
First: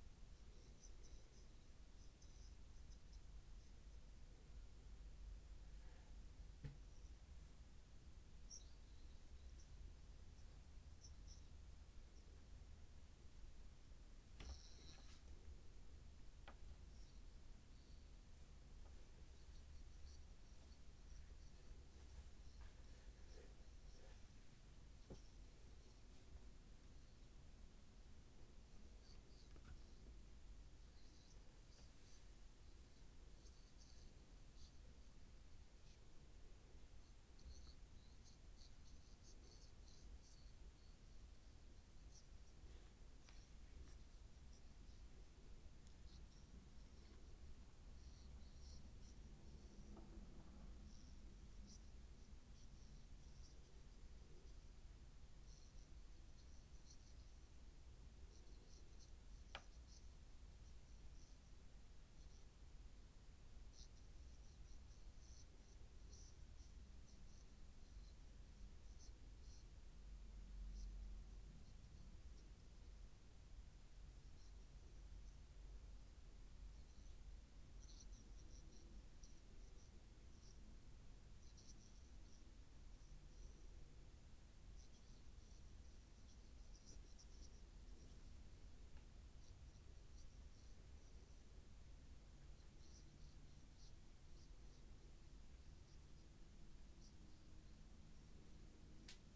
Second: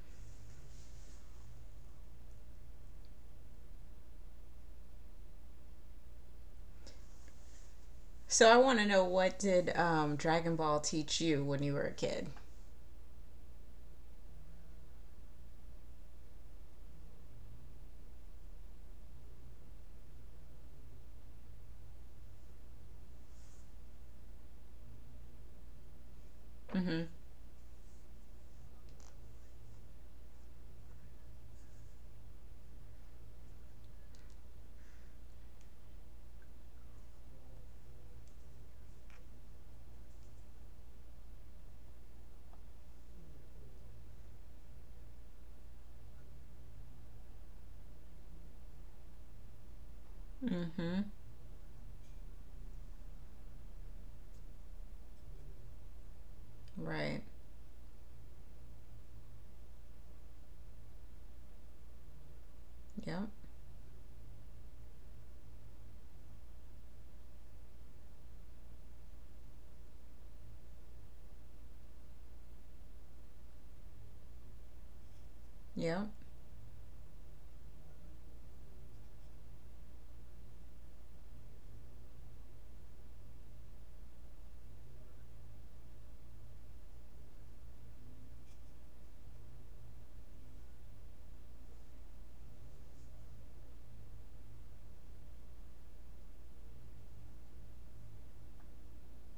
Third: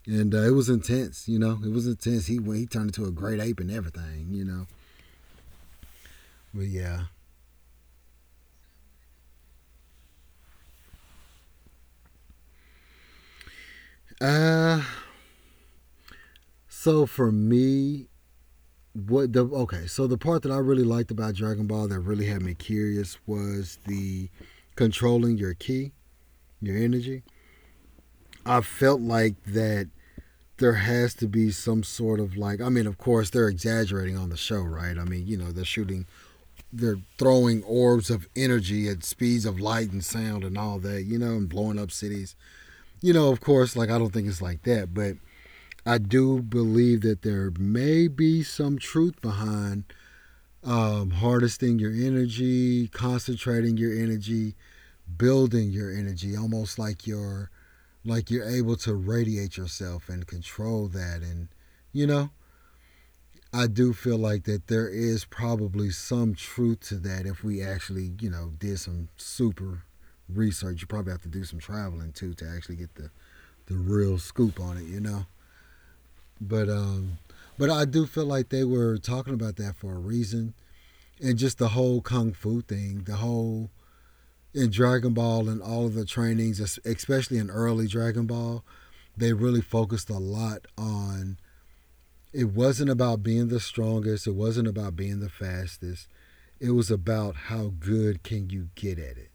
S1: and it was intense, you know, it was intense. He turned into a great ape and everything, you know. But yeah.
S2: So I want to know, what did Dragon Ball teach you when you were a kid?
S1: Uh so for me, what the okay so the part that I really liked about Dragon Ball that really had me curious was the controlling your ki, your
S2: Mm-hmm.
S1: energy. I felt like that there has to be some sort of like, I mean of course they're exaggerating on the show, right? I mean, you know, they're throwing orbs of energy at speeds of light and sound and all that, you know, and blowing up cities, you know. Of course, like, I don't think it's like that, but I do believe that there may be some truth behind,
S2: Mm-hmm.
S1: harvesting your energy, concentrating your energy, building your energy, almost
S2: Right.
S1: like you're able to radiate yourself and control that. And you know,
S2: Yep.
S1: I do feel like that there is probably some truth to that if we actually, you know, did some super research. You probably have to do some traveling too to actually get the real scoop on it. You know,
S2: Yep.
S1: but um, but I do feel like they were talking about that for a reason. And just the whole kung fu thing, the whole in Dragon Ball and all of the trainings, especially in early Dragon Ball, they really focused a lot on, it wasn't about being the strongest, it wasn't about being the fastest. It was about how good can you get at it.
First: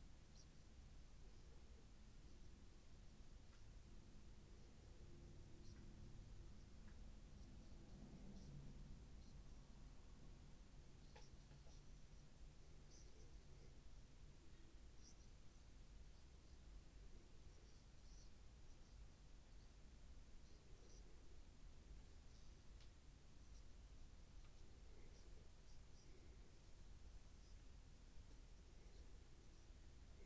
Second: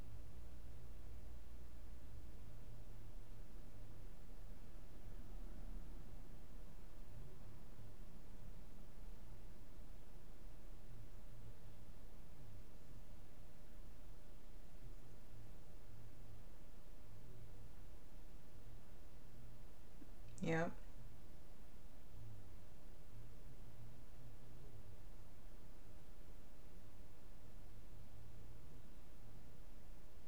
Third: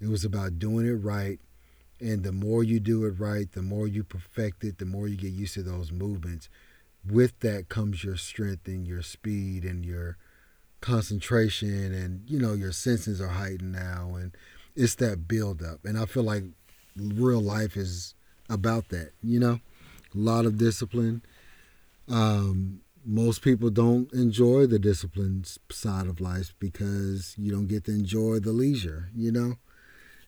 S1: It was about doing it right. And the more you do it right, the more you perfect it, the more you get used to those movements. With that comes your strength and your speed and your concentration, and you know your senses are heightened now, and it's that buildup. And I feel like real life is about that, you know, a lot of
S2: Yep.
S1: discipline. Most people don't enjoy the discipline side of life because you don't get to enjoy the leisure, you know.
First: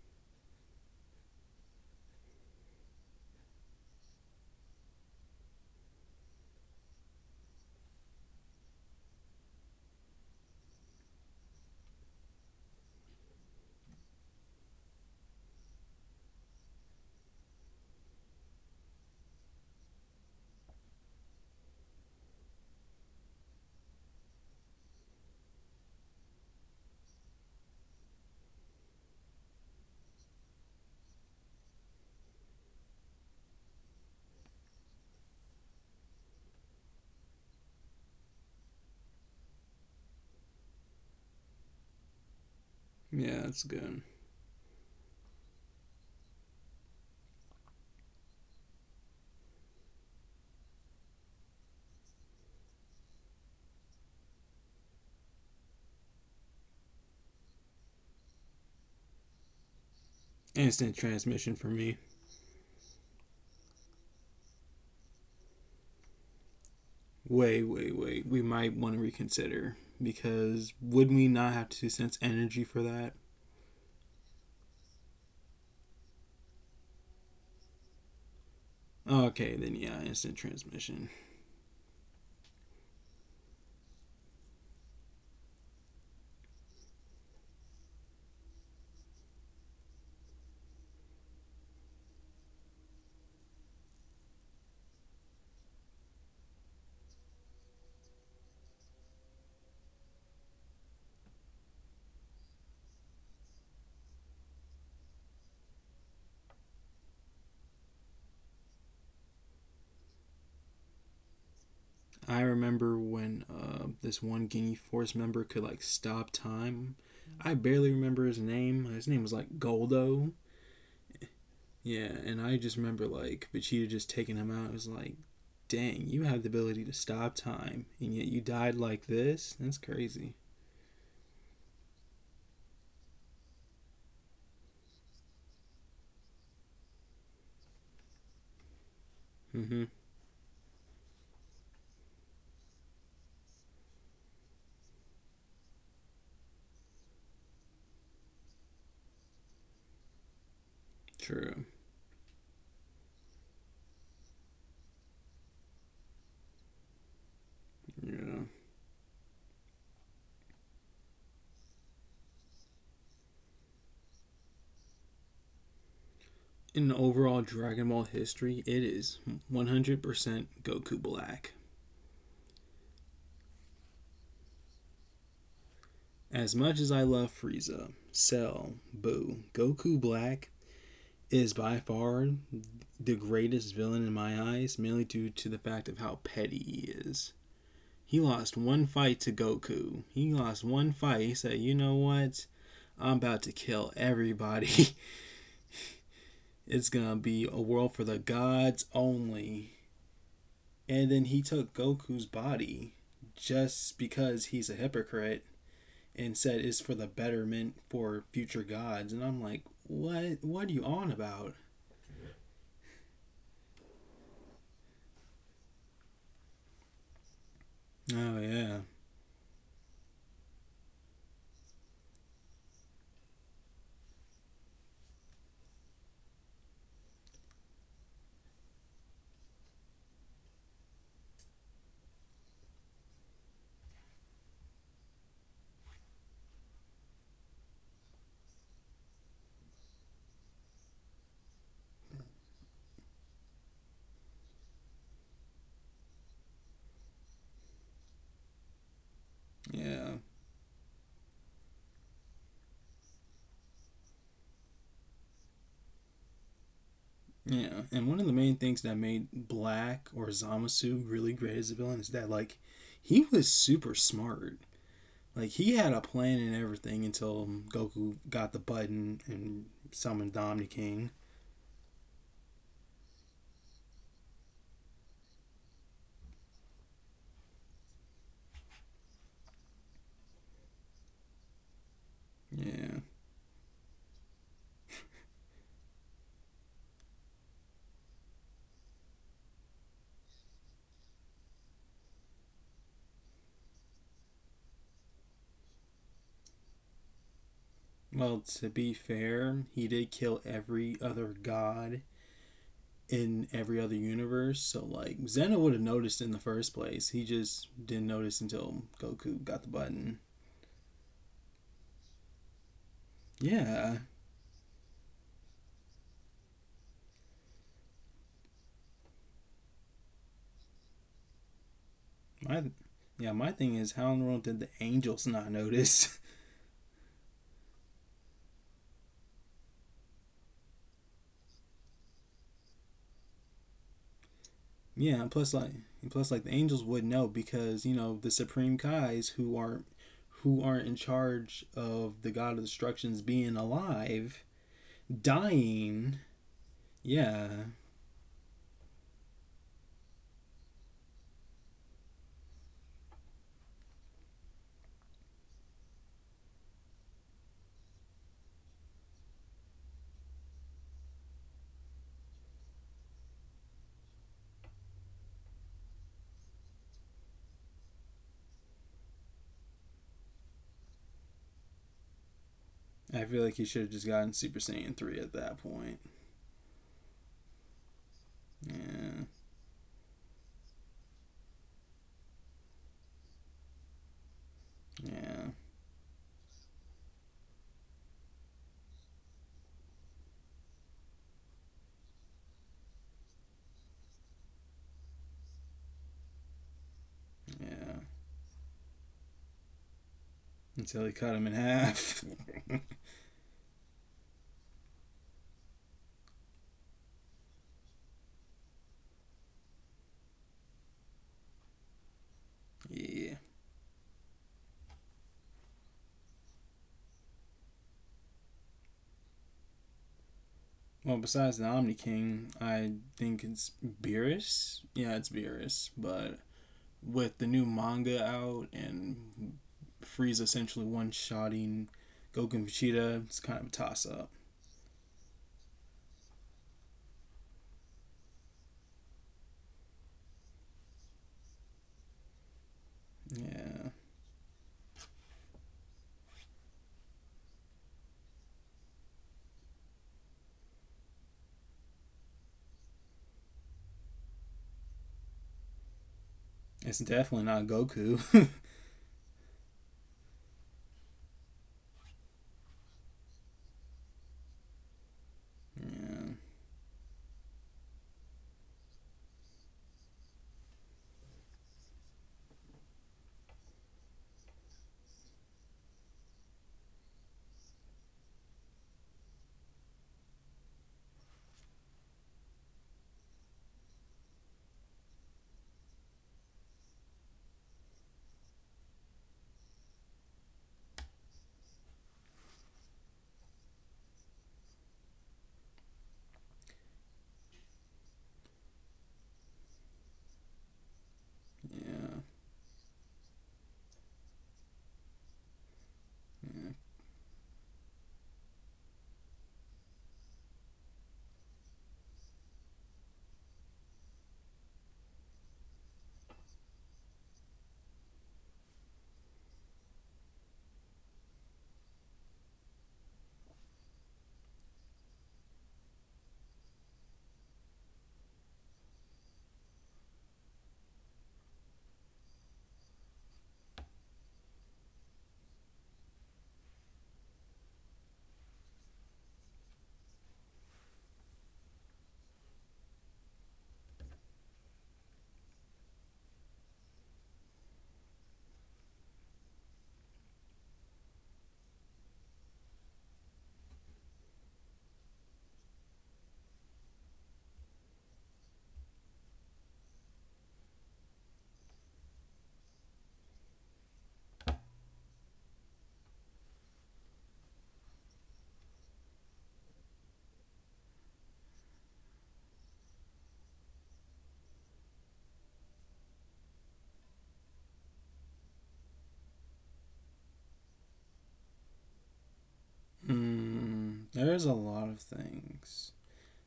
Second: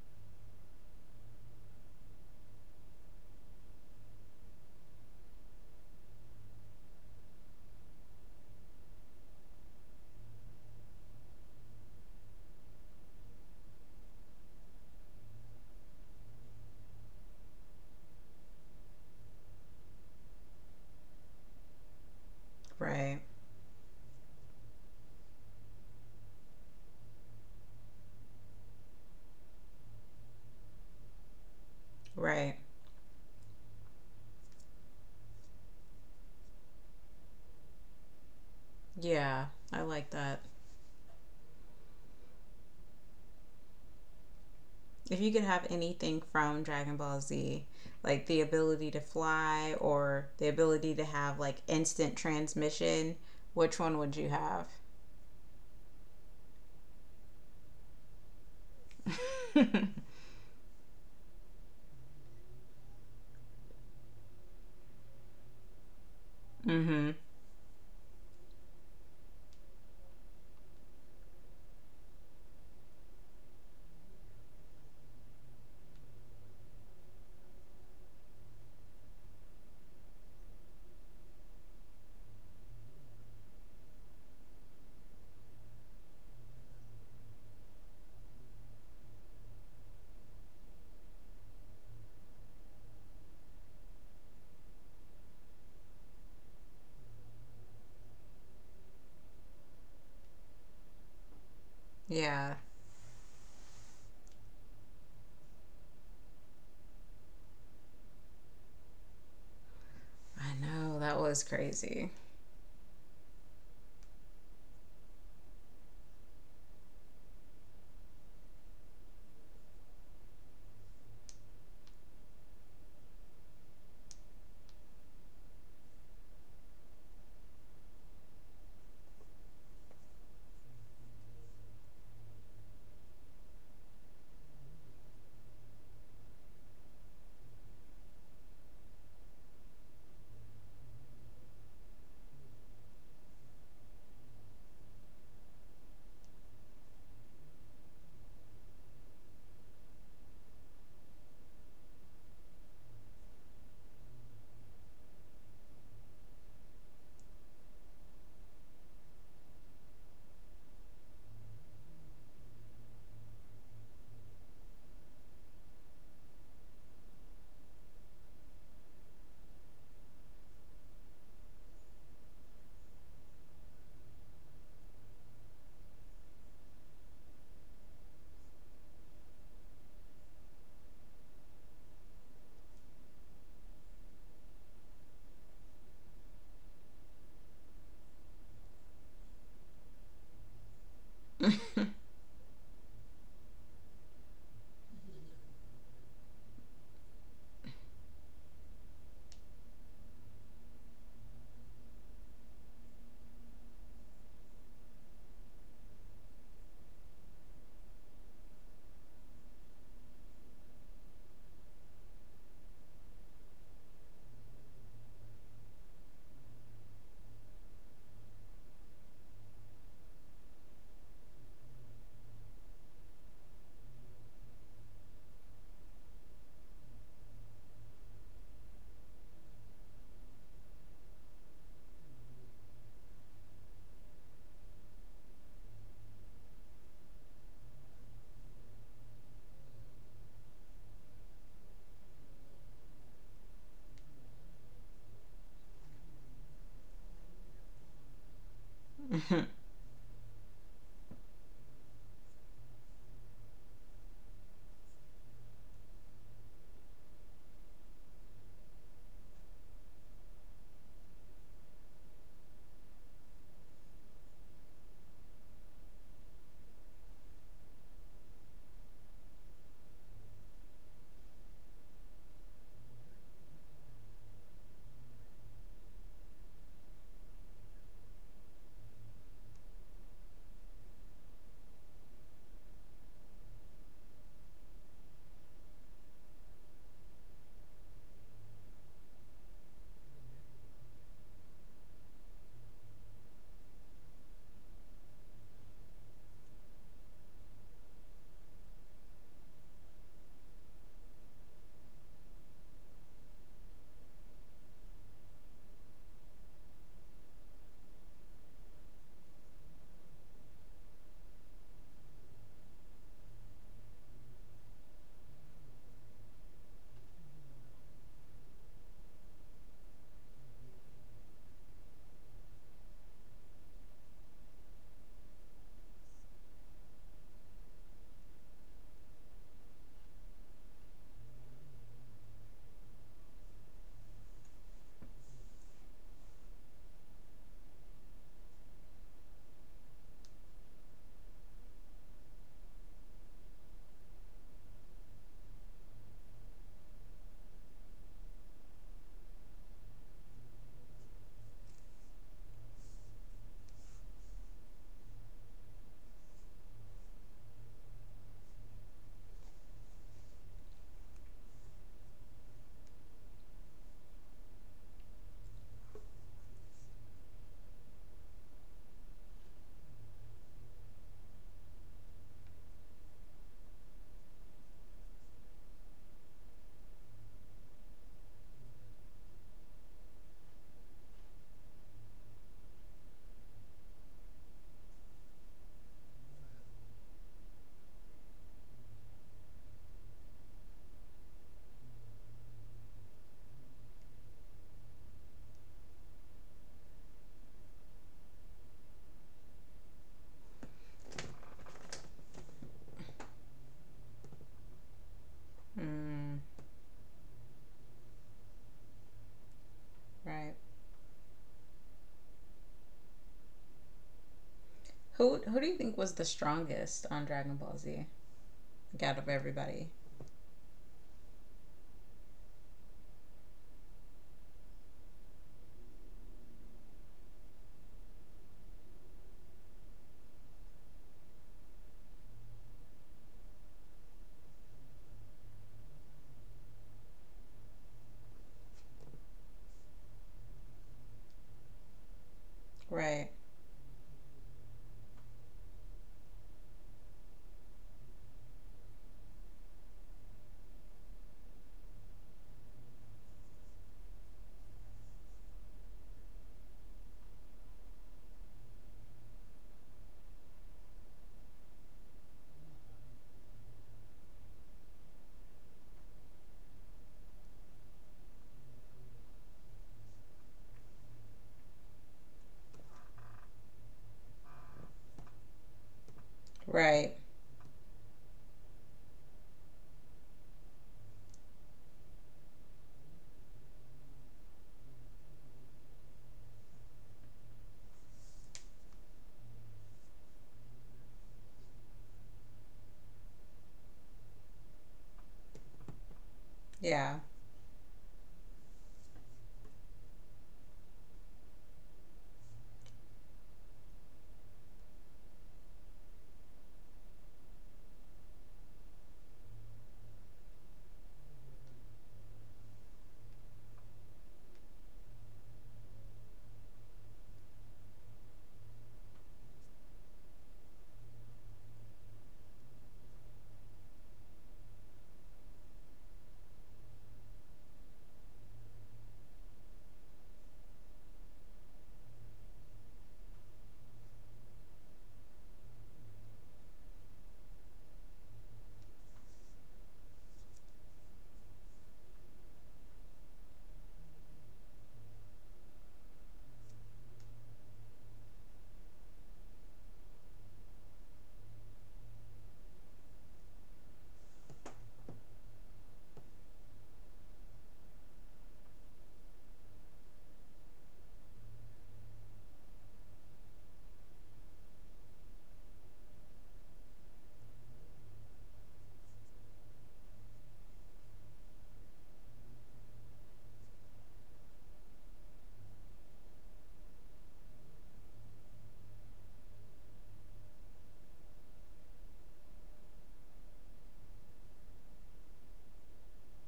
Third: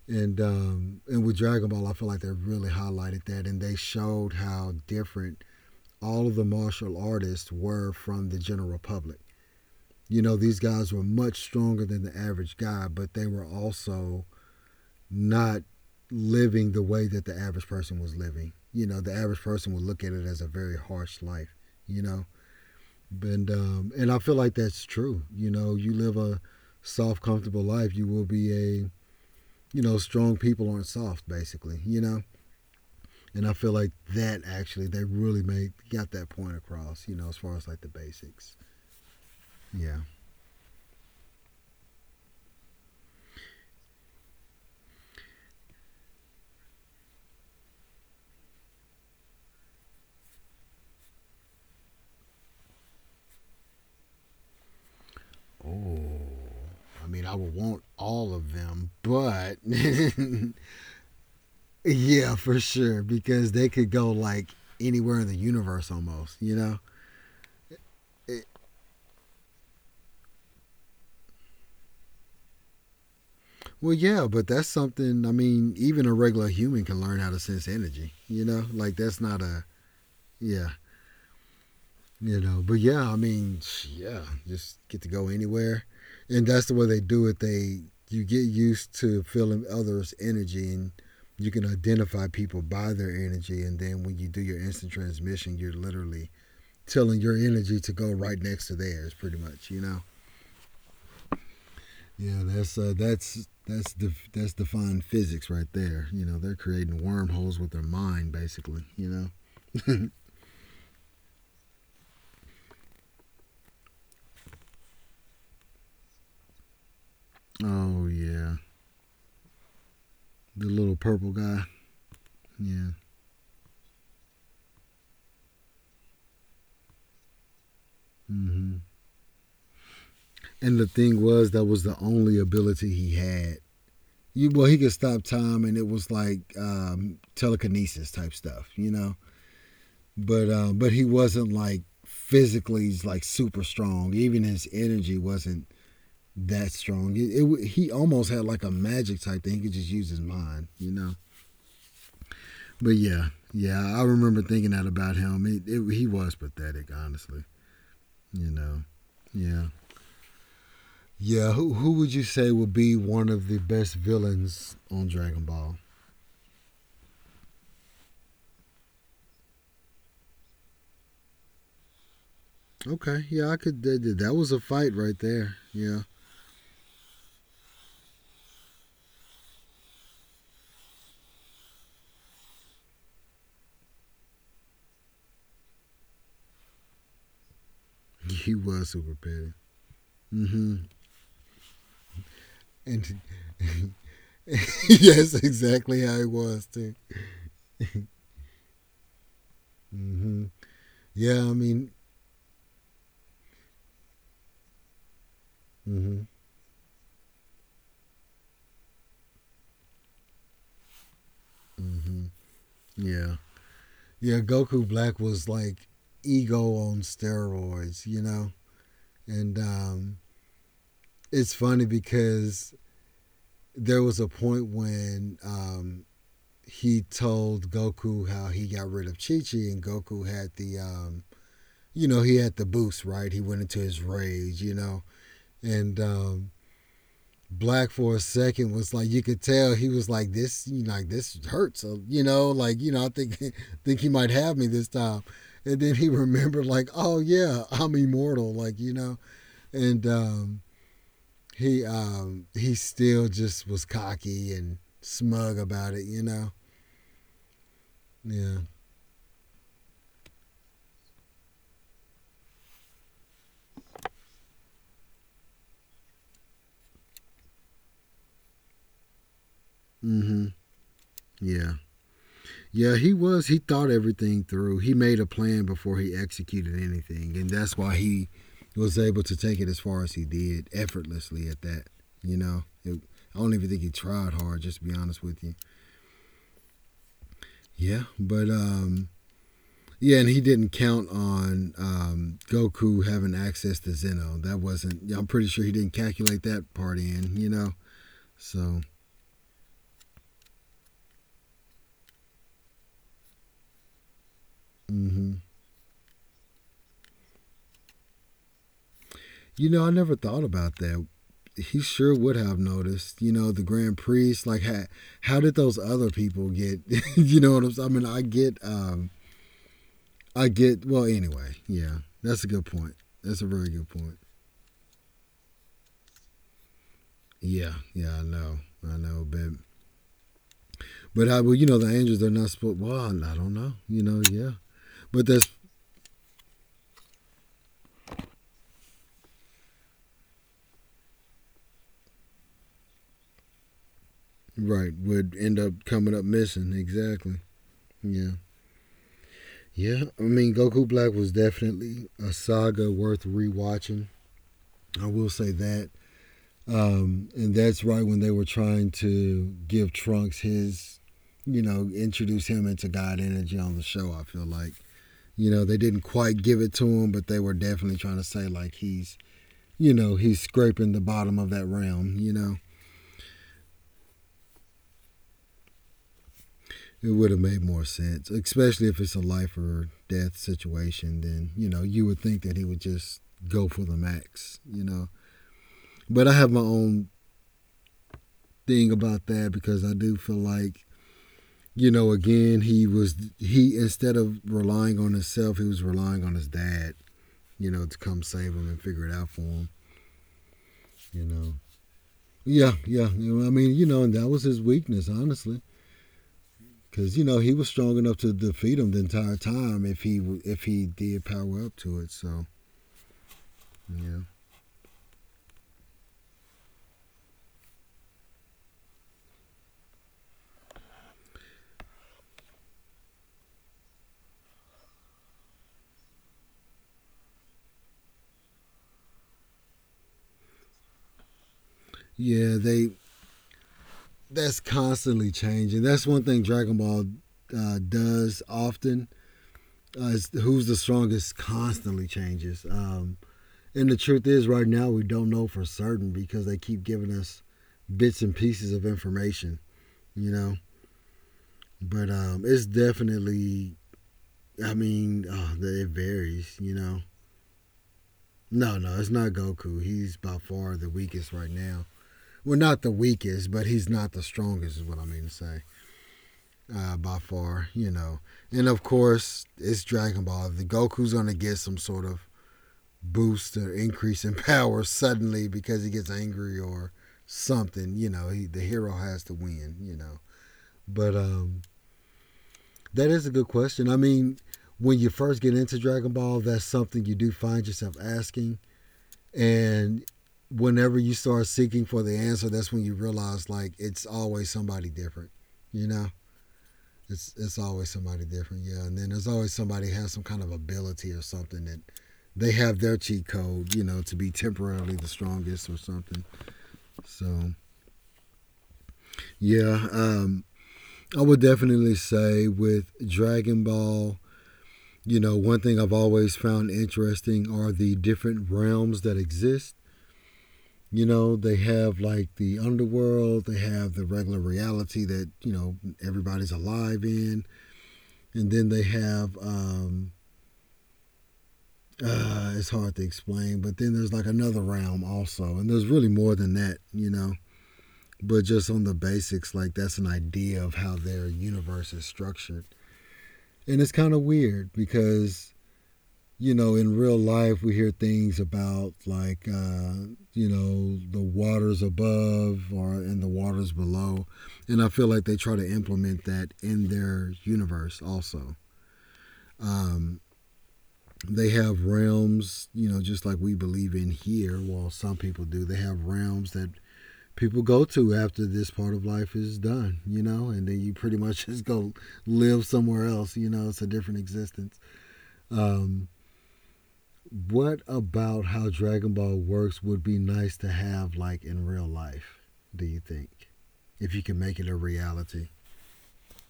S1: And and with Dragon Ball I feel like they really highlighted that, and they showed how different all of the martial artists were from the general public. You know, these guys were much stronger than the average guy, but they were also not living the way that the average person was living. You know, the average person would look at it as a very harsh life, you know.
S2: Right.
S1: And I feel like that's true. You know, you live a soft, comfortable life, you will be a, you know, strong people aren't soft basically, you know?
S2: Right.
S1: And I feel like that actually they really made got that point across, you know, as far as like the basics.
S2: Yeah. I
S1: Yeah.
S2: like that.
S3: yeah, that's good.
S2: If you could have anything from Dragon Ball Z, like the ability to fly or the ability to have like instant transmission, which one would you have?
S1: Oh, I mean, I would want all of them, but
S3: Instant transmission for me.
S1: yeah, for sure, because they could go like anywhere in the universe almost, you know?
S2: Mm-hmm.
S3: Wait. We
S1: It,
S3: might want to reconsider because would we not have to sense energy for that?
S1: well, yeah, but that's something, I mean, even a regular human can learn how to sense energy, you know? Like, that's not
S3: Okay,
S1: a,
S3: then yeah, instant
S1: yeah,
S3: transmission.
S1: you know, but yeah I mean, yeah, just get to go anywhere. And that's the way they do it. They You get used to feeling others energy, and you can identify people by their energy, and then when you do your instant transmission you're literally telling your energy to go right next to theirs pretty much, you know. Yeah,
S2: Yeah,
S1: that's that's defined physics right there, you know, they're creating wormholes with their mind basically, you know.
S2: I know that was crazy.
S3: I remember when this one Guinea Force member could like stop time. I barely
S1: Oh
S3: remember his
S1: yeah,
S3: name. His name was like Goldo.
S1: the little purple guy.
S3: Yeah, and I just
S1: Yeah.
S3: remember like Vegeta just taking him out. It was like, dang, you have the ability to stop time, and yet you died
S1: Mm-hmm.
S3: like this. That's crazy.
S1: And the thing was, that was the only ability he had. Well, he could stop time, and it was like telekinesis type stuff, you know.
S3: Mm-hmm.
S1: But he wasn't like physically like super strong. Even his energy wasn't that strong. It He almost had like a magic type thing. He could just use his mind, you know.
S3: True.
S1: But yeah, yeah, I remember thinking that about him. He was pathetic, honestly.
S3: Yeah.
S1: You know, yeah, yeah. Who would you say would be one of the best villains on Dragon Ball?
S3: In overall Dragon Ball history, it is 100% Goku Black.
S1: Okay, yeah, I could. Was a fight right there. Yeah,
S3: As much as I love Frieza, Cell, Boo, Goku Black is by far the greatest villain in my eyes, mainly due to the fact of how petty he is. He lost
S1: he
S3: one
S1: was super
S3: fight to
S1: petty.
S3: Goku. He lost
S1: Mm-hmm.
S3: one fight. He said, "You know what? I'm
S1: And
S3: about to kill everybody."
S1: yes, exactly how he was
S3: It's
S1: too.
S3: gonna be a world for the gods only.
S1: Mm-hmm.
S3: And then he
S1: Yeah, I
S3: took
S1: mean.
S3: Goku's body just because he's a hypocrite
S1: Mm-hmm.
S3: and said it's for the betterment for future gods. And I'm like, what? What are you on about?
S1: Mm-hmm. Yeah, yeah. Goku Black was like ego on steroids, you
S3: Oh,
S1: know.
S3: yeah.
S1: And It's funny because there was a point when he told Goku how he got rid of Chi Chi, and Goku had the he had the boost, right? He went into his rage, you know, and Black for a second was like, you could tell he was like, this hurts, I think think he might have me this time, and then he remembered like, oh yeah, I'm immortal, like you know,
S2: Mm,
S1: and
S3: Yeah.
S1: he still just was cocky and smug about it, you know,
S3: Yeah. And one of the
S1: yeah,
S3: main things that made Black or Zamasu really great as a villain is that, like, he was super smart. Like, he had a plan and everything until Goku got the button and summoned
S1: mm-hmm.
S3: Dominic King.
S1: Yeah. Yeah, he was. He thought everything through. He made a plan before he executed anything, and that's why he was able to take it as far as he did, effortlessly at that. You know, it,
S3: Yeah.
S1: I don't even think he tried hard, just to be honest with you. Yeah, but um, yeah, and he didn't count on Goku having access to Zeno. That wasn't. Yeah, I'm pretty sure he didn't calculate that part in, you know,
S3: Well, to
S1: so.
S3: be fair, he did kill every other god in every other universe. So, like,
S1: Hmm.
S3: Zeno would have noticed in the first place. He just didn't notice until Goku got
S1: You
S3: the
S1: know, I never
S3: button.
S1: thought about that. He sure would have noticed. You know, the Grand
S3: Yeah,
S1: Prix. Like, how did those other people get? You know what I'm saying? I mean, I get, I get. Well, anyway, yeah, that's a good
S3: my
S1: point.
S3: yeah,
S1: That's a
S3: my
S1: very
S3: thing
S1: good
S3: is how
S1: point.
S3: in the world did the angels not notice?
S1: Yeah, yeah, I know, but I well, you know, the Angels they're not supposed. Well, I don't know. You know, yeah,
S3: Yeah,
S1: but
S3: and
S1: that's
S3: plus like and plus like the angels would know because you know the supreme kais who are in charge of the god of destructions being alive,
S1: right. Would end up coming
S3: dying.
S1: up missing exactly.
S3: Yeah,
S1: Yeah. Yeah, I mean, Goku Black was definitely a saga worth rewatching. I will say that. And that's right when they were trying to give Trunks his, you know, introduce him into God energy on the show. I feel like, you know, they didn't quite give it to him, but they were definitely trying to say like he's, you know, he's scraping the bottom of that realm. You know,
S3: I feel like he should have just gotten Super Saiyan 3 at that point.
S1: it would have made more sense, especially if it's a
S3: Yeah,
S1: life or death situation. Then you know, you would think that he would just go for the max. You know,
S3: yeah,
S1: but I have my own thing about that because I do feel like you know, again, he instead of relying on himself, he was relying on his dad, you know, to
S3: yeah.
S1: come save him and figure it out for him,
S3: Until he
S1: you
S3: cut him
S1: know.
S3: in half.
S1: Yeah, yeah. You know, I mean, you know, and that was his weakness, honestly, because you know he was strong enough to defeat him the entire time if
S2: right.
S1: he did power up to it. So
S3: Yeah.
S1: yeah,
S2: Who do you think was the strongest on Dragon Ball Z? Like out of everybody.
S3: Well, besides the Omni King, I think it's Beerus. Yeah, it's Beerus. But with the new manga out and Frieza essentially one shotting Goku
S1: yeah.
S3: and
S1: They
S3: Vegeta, it's kind of a toss up.
S1: that's constantly changing. That's one thing Dragon Ball does often is who's the strongest constantly changes.
S2: Right.
S3: Yeah.
S1: And the truth is, right now, we don't know for certain because they keep giving us bits and pieces of information, you know? But It's definitely, I mean, oh, it varies, you
S3: It's
S1: know?
S3: definitely not Goku.
S1: No, no, it's not Goku. He's by far the weakest right now. Well, not the weakest, but he's not the strongest, is what I mean to say.
S3: Yeah,
S1: By far, you know. And of course, it's Dragon Ball. The Goku's going to get some sort of boost or increase in power suddenly because he gets angry or
S2: Right.
S1: something. You know, he, the hero has to win. You know, but That is a good question. I mean, when you first get into Dragon Ball, that's something you do find yourself asking, and whenever you start seeking for the answer, that's when you realize like it's always somebody different. You know,
S2: Yeah.
S1: it's always somebody different. Yeah, and then there's always somebody who has some kind of ability or something that
S3: yeah,
S1: they have their cheat code, you know, to be temporarily the strongest or something.
S3: yeah.
S1: So yeah, I would definitely say with Dragon Ball, you know, one thing I've always found interesting are the different realms that exist. You know, they have like the underworld, they have the regular reality that, you know, everybody's alive in, and then they have, it's hard to explain, but then there's like another realm also, and there's really more than that, you know. But just on the basics, like that's an idea of how their universe is structured. And it's kind of weird because, you know, in real life, we hear things about like, you know, the waters above or and the waters below. And I feel like they try to implement that in their universe also. Um, they have realms, you know, just like we believe in here. Well, some people do. They have realms that people go to after this part of life is done, you know, and then you pretty much just go live somewhere else, you know, it's a different existence. Um, what about how Dragon Ball works would be nice to have like in real life, do you think?
S3: Mm,
S1: If you can
S3: there's a
S1: make it a
S3: lot of
S1: reality.
S3: things.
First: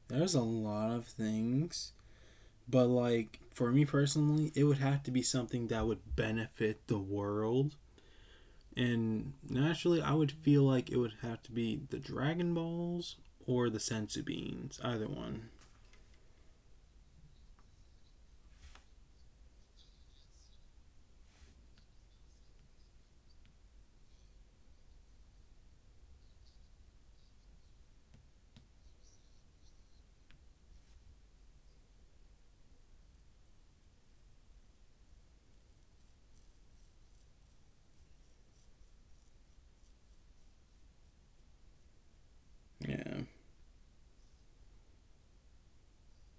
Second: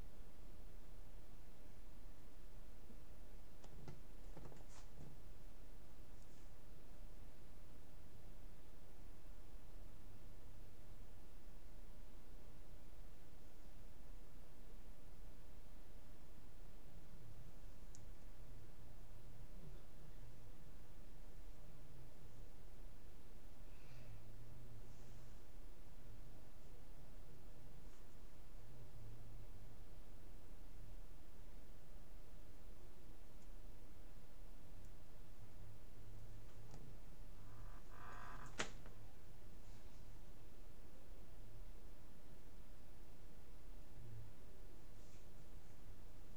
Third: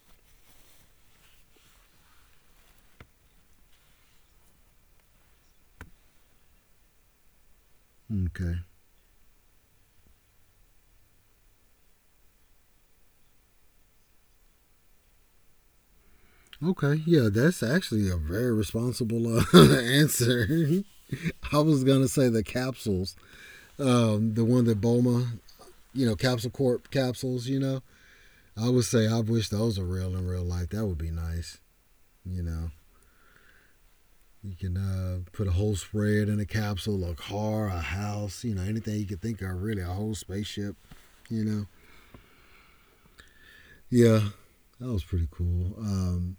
S3: There's a lot of things, but like for me personally, it would have to be something that would benefit the world.
S1: Okay.
S3: And naturally, I would feel like it would have to be the Dragon Balls or the Sensu Beans, either one.
S1: Okay. Yeah, that's actually a very responsible answer. I was going to say the capsules, the one that Bulma, you know, Capsule Corp capsules, you know, I would say I wish those were real in real life. That would be nice. You know, you can put a whole spread in a capsule, a car, a house, you know, anything you could think of, really, a whole spaceship, you know.
S3: Yeah.
S1: Yeah, that was pretty cool.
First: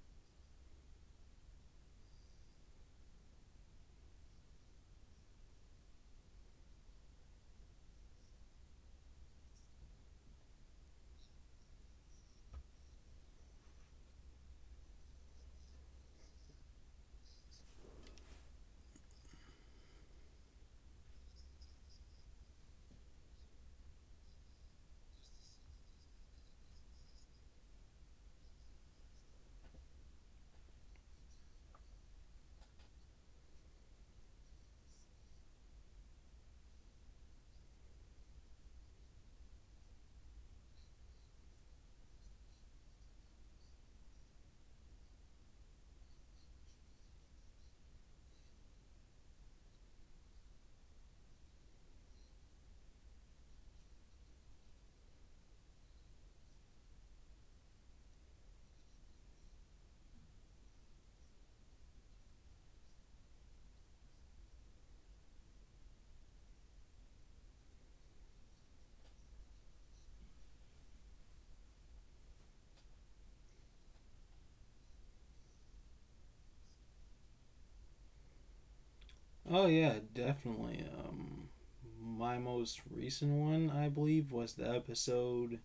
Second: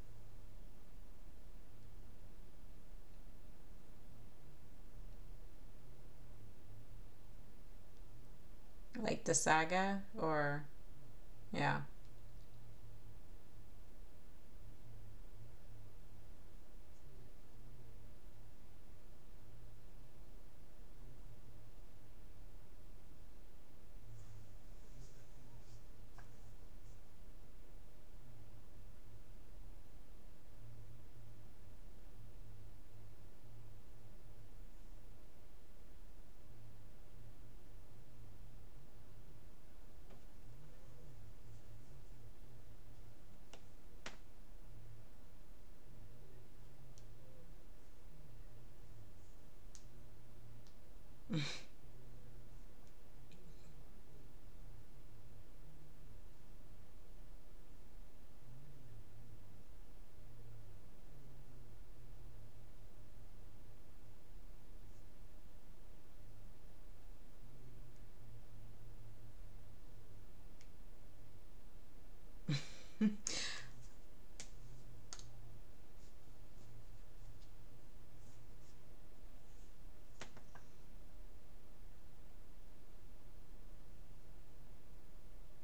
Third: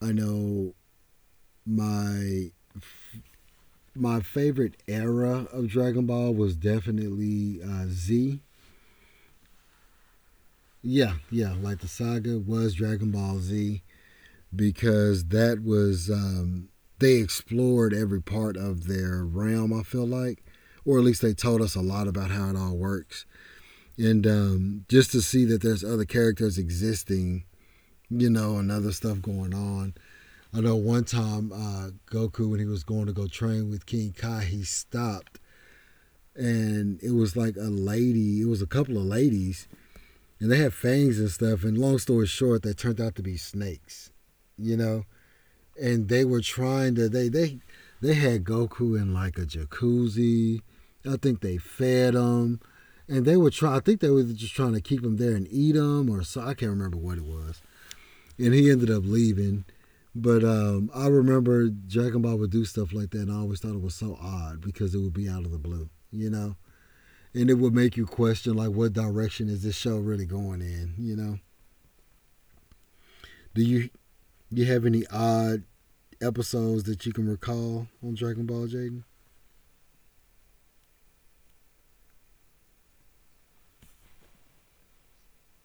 S1: I know my my favorite era of Dragon Ball was definitely Z.
S2: Like the saga or
S1: Yeah, yeah, like
S2: yeah.
S1: the saga was Dragon Ball Z. Because that was they explored every part of their realm. I feel like, or at least they told us a lot about how it all works, and just to see that there's other characters existing, you know, and other stuff going on. I know one time Goku when he was going to go train with King Kai, he stopped. And it was like a lady, it was a couple of ladies, and they had fangs and stuff. And long story short, they turned out to be snakes, you know? And they were trying to they had Goku in like a jacuzzi. I think they fed him, and they were trying. I think they were just trying to keep him there and eat him, or so I can't remember what it was. And he ended up leaving. But I remember Dragon Ball would do stuff like that, and I always thought it was so odd because it would be out of the blue, you know, and it would make you question like, what direction is this show really going in, you know? Do you You have any odd episodes that you can recall on Dragon Ball, Jaden?
S3: Oh yeah, definitely. My most recent one, I believe, was the episode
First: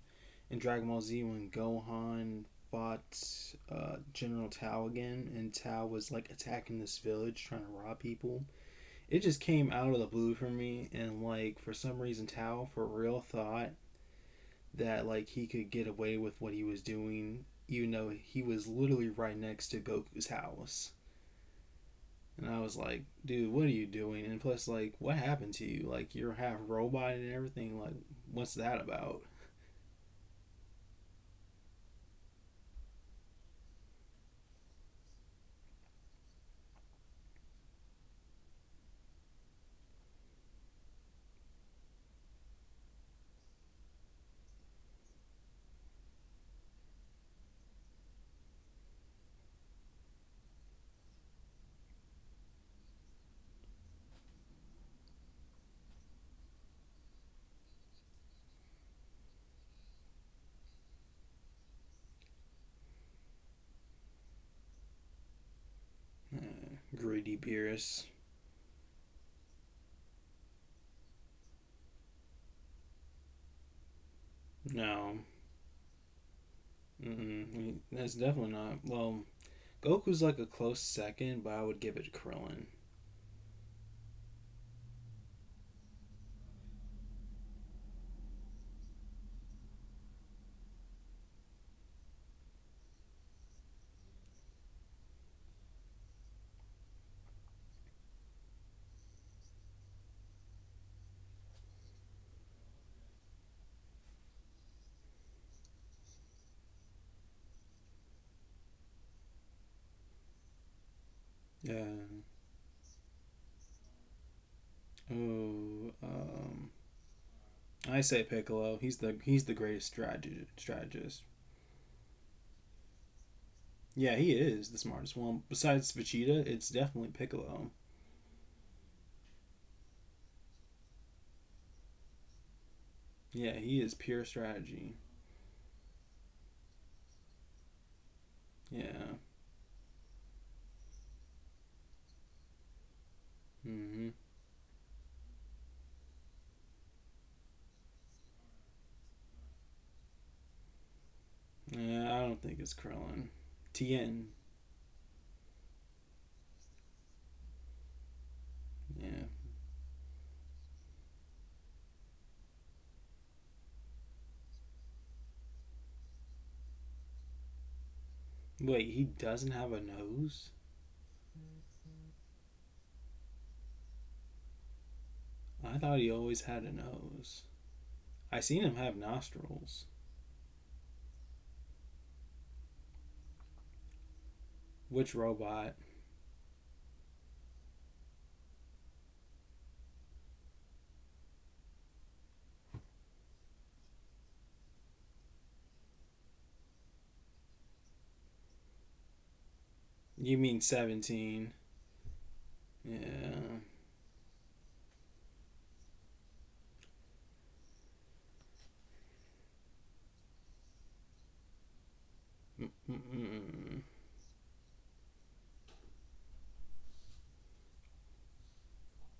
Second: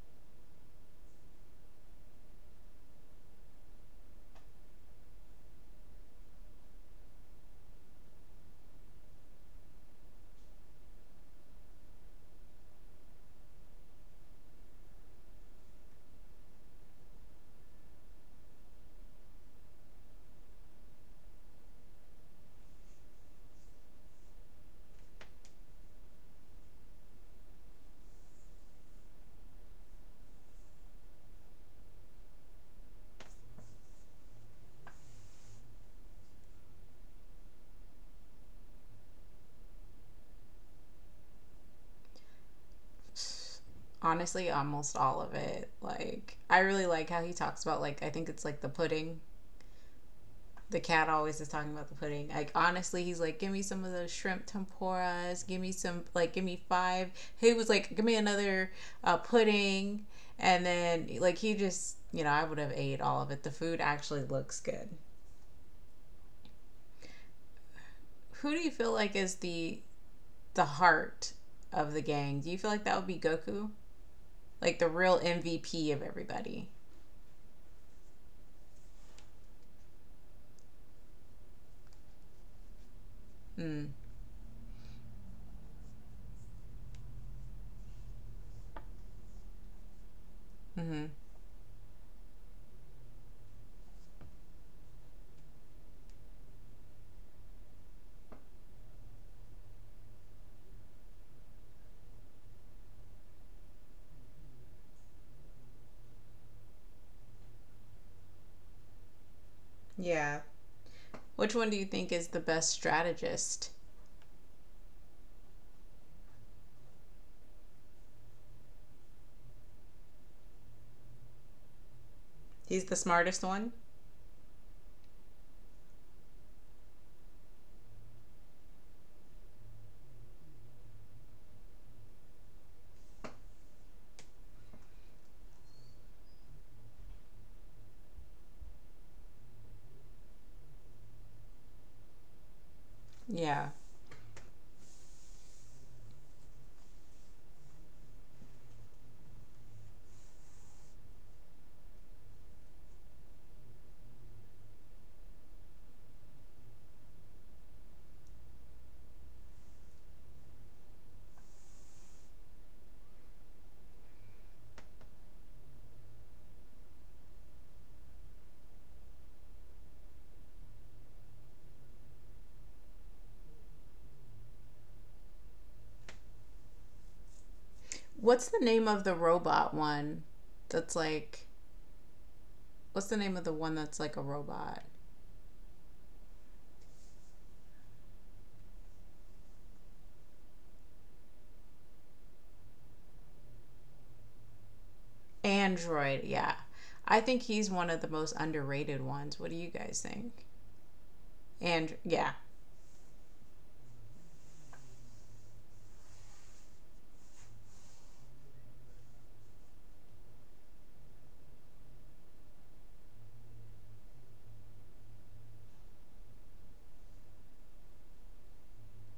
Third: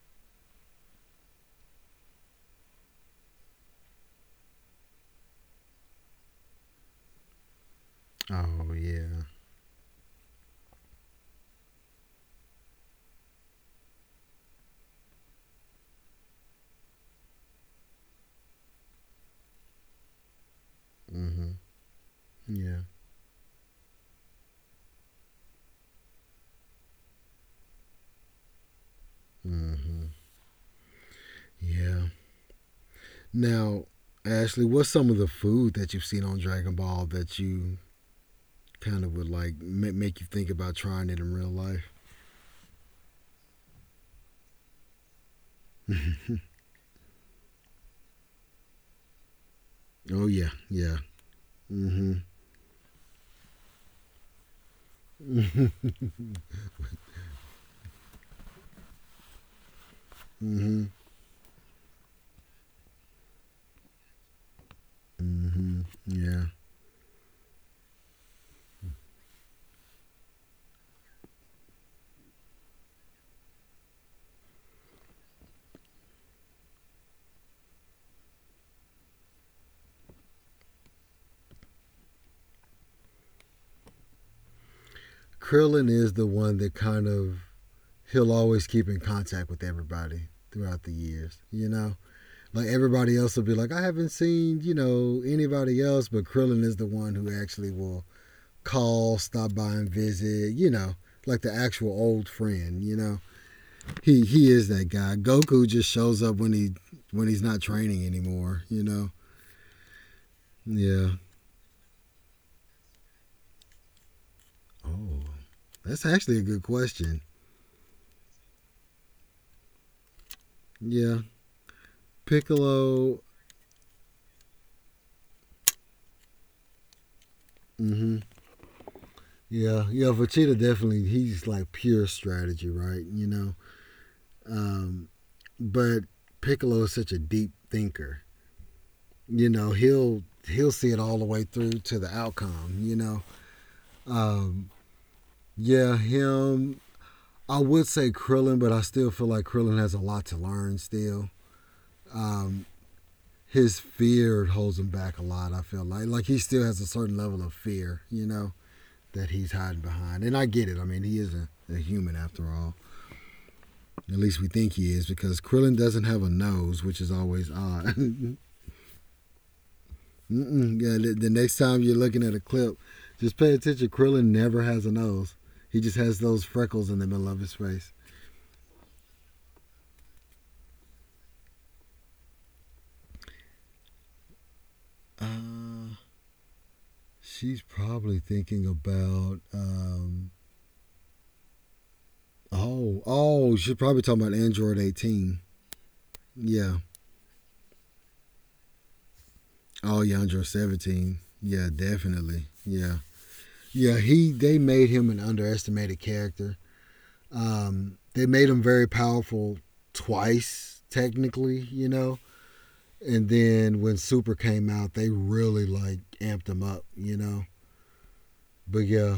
S3: in Dragon Ball Z when Gohan fought General Tao again, and Tao was like attacking this village trying to rob people.
S1: Oh
S3: It
S1: yeah.
S3: just came out of the blue for me and like for some reason Tao for real thought that like he could get away with what he was doing even though he was literally right next to Goku's house.
S1: Mhm.
S3: And I was
S1: Yeah.
S3: like, dude, what are you doing? And plus like what happened to you? Like you're half robot and everything. Like what's that about?
S1: Mhm. Yeah. Now, Ashley, what's some of the food that you've seen on Dragon Ball that you kind of would like ma- make you think about trying it in real life?
S2: Honestly almost all of it. Like I really like how he talks about like I think it's like the pudding.
S1: Oh yeah.
S2: The
S1: Yeah.
S2: cat always is talking about the
S1: Mhm.
S2: pudding. Like honestly, he's like, give me some of those shrimp tempuras. Give me some like give me five. He was like, give me another pudding. And
S1: Mhm.
S2: then like he just you know I would have ate all of it. The food actually looks good.
S1: Mhm. Yeah.
S3: Greedy Beerus.
S2: Who do you feel like is the heart of the gang? Do you feel like that would be Goku? Like the real
S3: No.
S2: MVP of everybody.
S3: Mm-mm. That's definitely not. Well, Goku's like a close second, but I would give it to Krillin.
S2: Mm.
S1: Krillin is the one that kind of he'll always keep in contact with everybody throughout the
S2: Mm-hmm.
S1: years. You know, like everybody else will be like, I haven't seen you know anybody else, but Krillin is the one who actually will call, stop by and visit, you know, like the actual old friend, you know. He is that guy. Goku just shows up when he when he's not training anymore, you know.
S2: Yeah.
S1: Yeah.
S2: Which one do you
S3: Yeah.
S2: think is the best strategist?
S3: Oh,
S1: Oh, that's actually a good question.
S3: I say Piccolo. He's the he's the greatest strateg-
S1: Yeah.
S3: strategist.
S2: He's the
S1: Piccolo,
S2: smartest one.
S3: Yeah, he is the smartest one. Besides Vegeta, it's definitely Piccolo.
S1: mhm. Yeah, yeah, Vegeta definitely he's like pure strategy, right? You know.
S3: Yeah, he is pure strategy.
S1: Um but Piccolo is such a deep thinker.
S3: Yeah.
S1: You know, he'll see it all the way through to the outcome, you know.
S2: Yeah.
S3: Mm-hmm.
S1: Um Yeah, him. I would say Krillin, but I still feel like Krillin has a lot to learn still.
S3: Yeah, I don't think
S1: Um,
S3: it's Krillin.
S1: his
S3: Tien.
S1: fear holds him back a lot. I feel like he still has a certain level of fear, you know,
S3: Yeah.
S1: that he's hiding behind. And I get it. I mean, he is a human after all. At least we think he is because Krillin doesn't have a nose, which is always odd.
S3: Wait, he doesn't have a nose?
S1: Mm-mm. Yeah, the next time you're looking at a clip, just pay attention. Krillin never has a nose.
S3: I
S1: He
S3: thought
S1: just
S3: he
S1: has
S3: always
S1: those
S3: had a
S1: freckles in the middle of
S3: nose.
S1: his face.
S3: I
S2: What's the
S3: seen him
S2: name
S3: have
S2: of the robot
S3: nostrils.
S2: one that's like what's the name of the one that's like a robot
S3: Which robot?
S1: Uh, She's probably thinking about oh she's probably talking about Android 18.
S2: Android, yeah.
S1: Yeah.
S2: I think he's one of the most underrated ones. What do you
S1: Oh
S2: guys
S1: yeah,
S2: think?
S3: You
S1: Android
S3: mean
S1: 17.
S3: 17.
S1: Yeah,
S2: And yeah,
S1: definitely. Yeah.
S3: Yeah.
S1: Yeah, he they made him an underestimated character. They made him very powerful twice technically, you know. And
S3: Mm-mm-mm.
S1: then when Super came out, they really like amped him up, you know. But yeah,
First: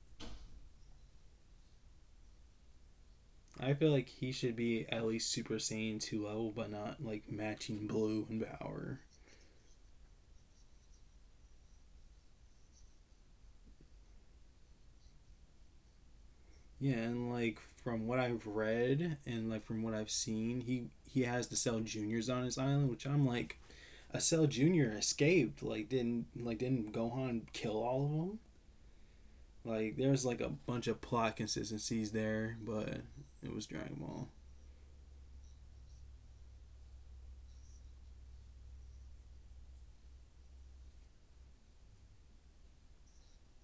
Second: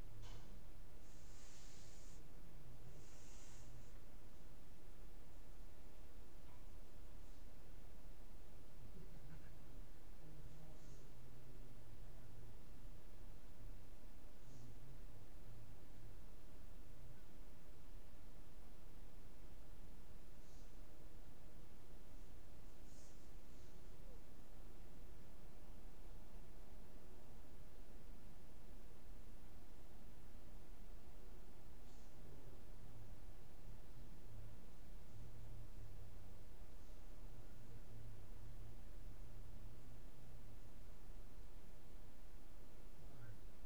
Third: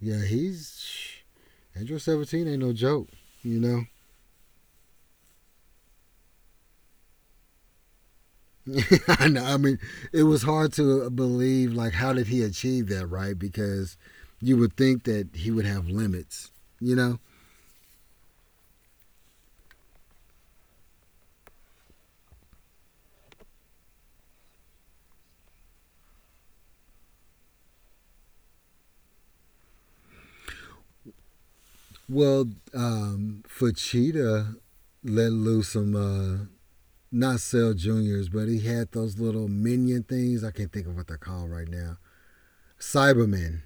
S1: yeah, he's Android 17 ain't no joke, you
S3: I
S1: know.
S3: feel like he should be at least Super Saiyan 2 level, but not like matching blue in power.
S1: I know. I mean, it was hard to believe. Like, how did he achieve that, right? Because you would think that he would have limits, you
S3: Yeah,
S1: know.
S3: and like from what I've read and like from what I've seen, he has the Cell Juniors on his island, which I'm like, a Cell Junior escaped. Like didn't Gohan kill all of them? Like there's like a bunch of plot consistencies
S1: Well,
S3: there, but it was Dragon Ball.
S1: Fachita let loose some not cell juniors, but he had those little minion things. I can't think of what they're called right now. Cybermen.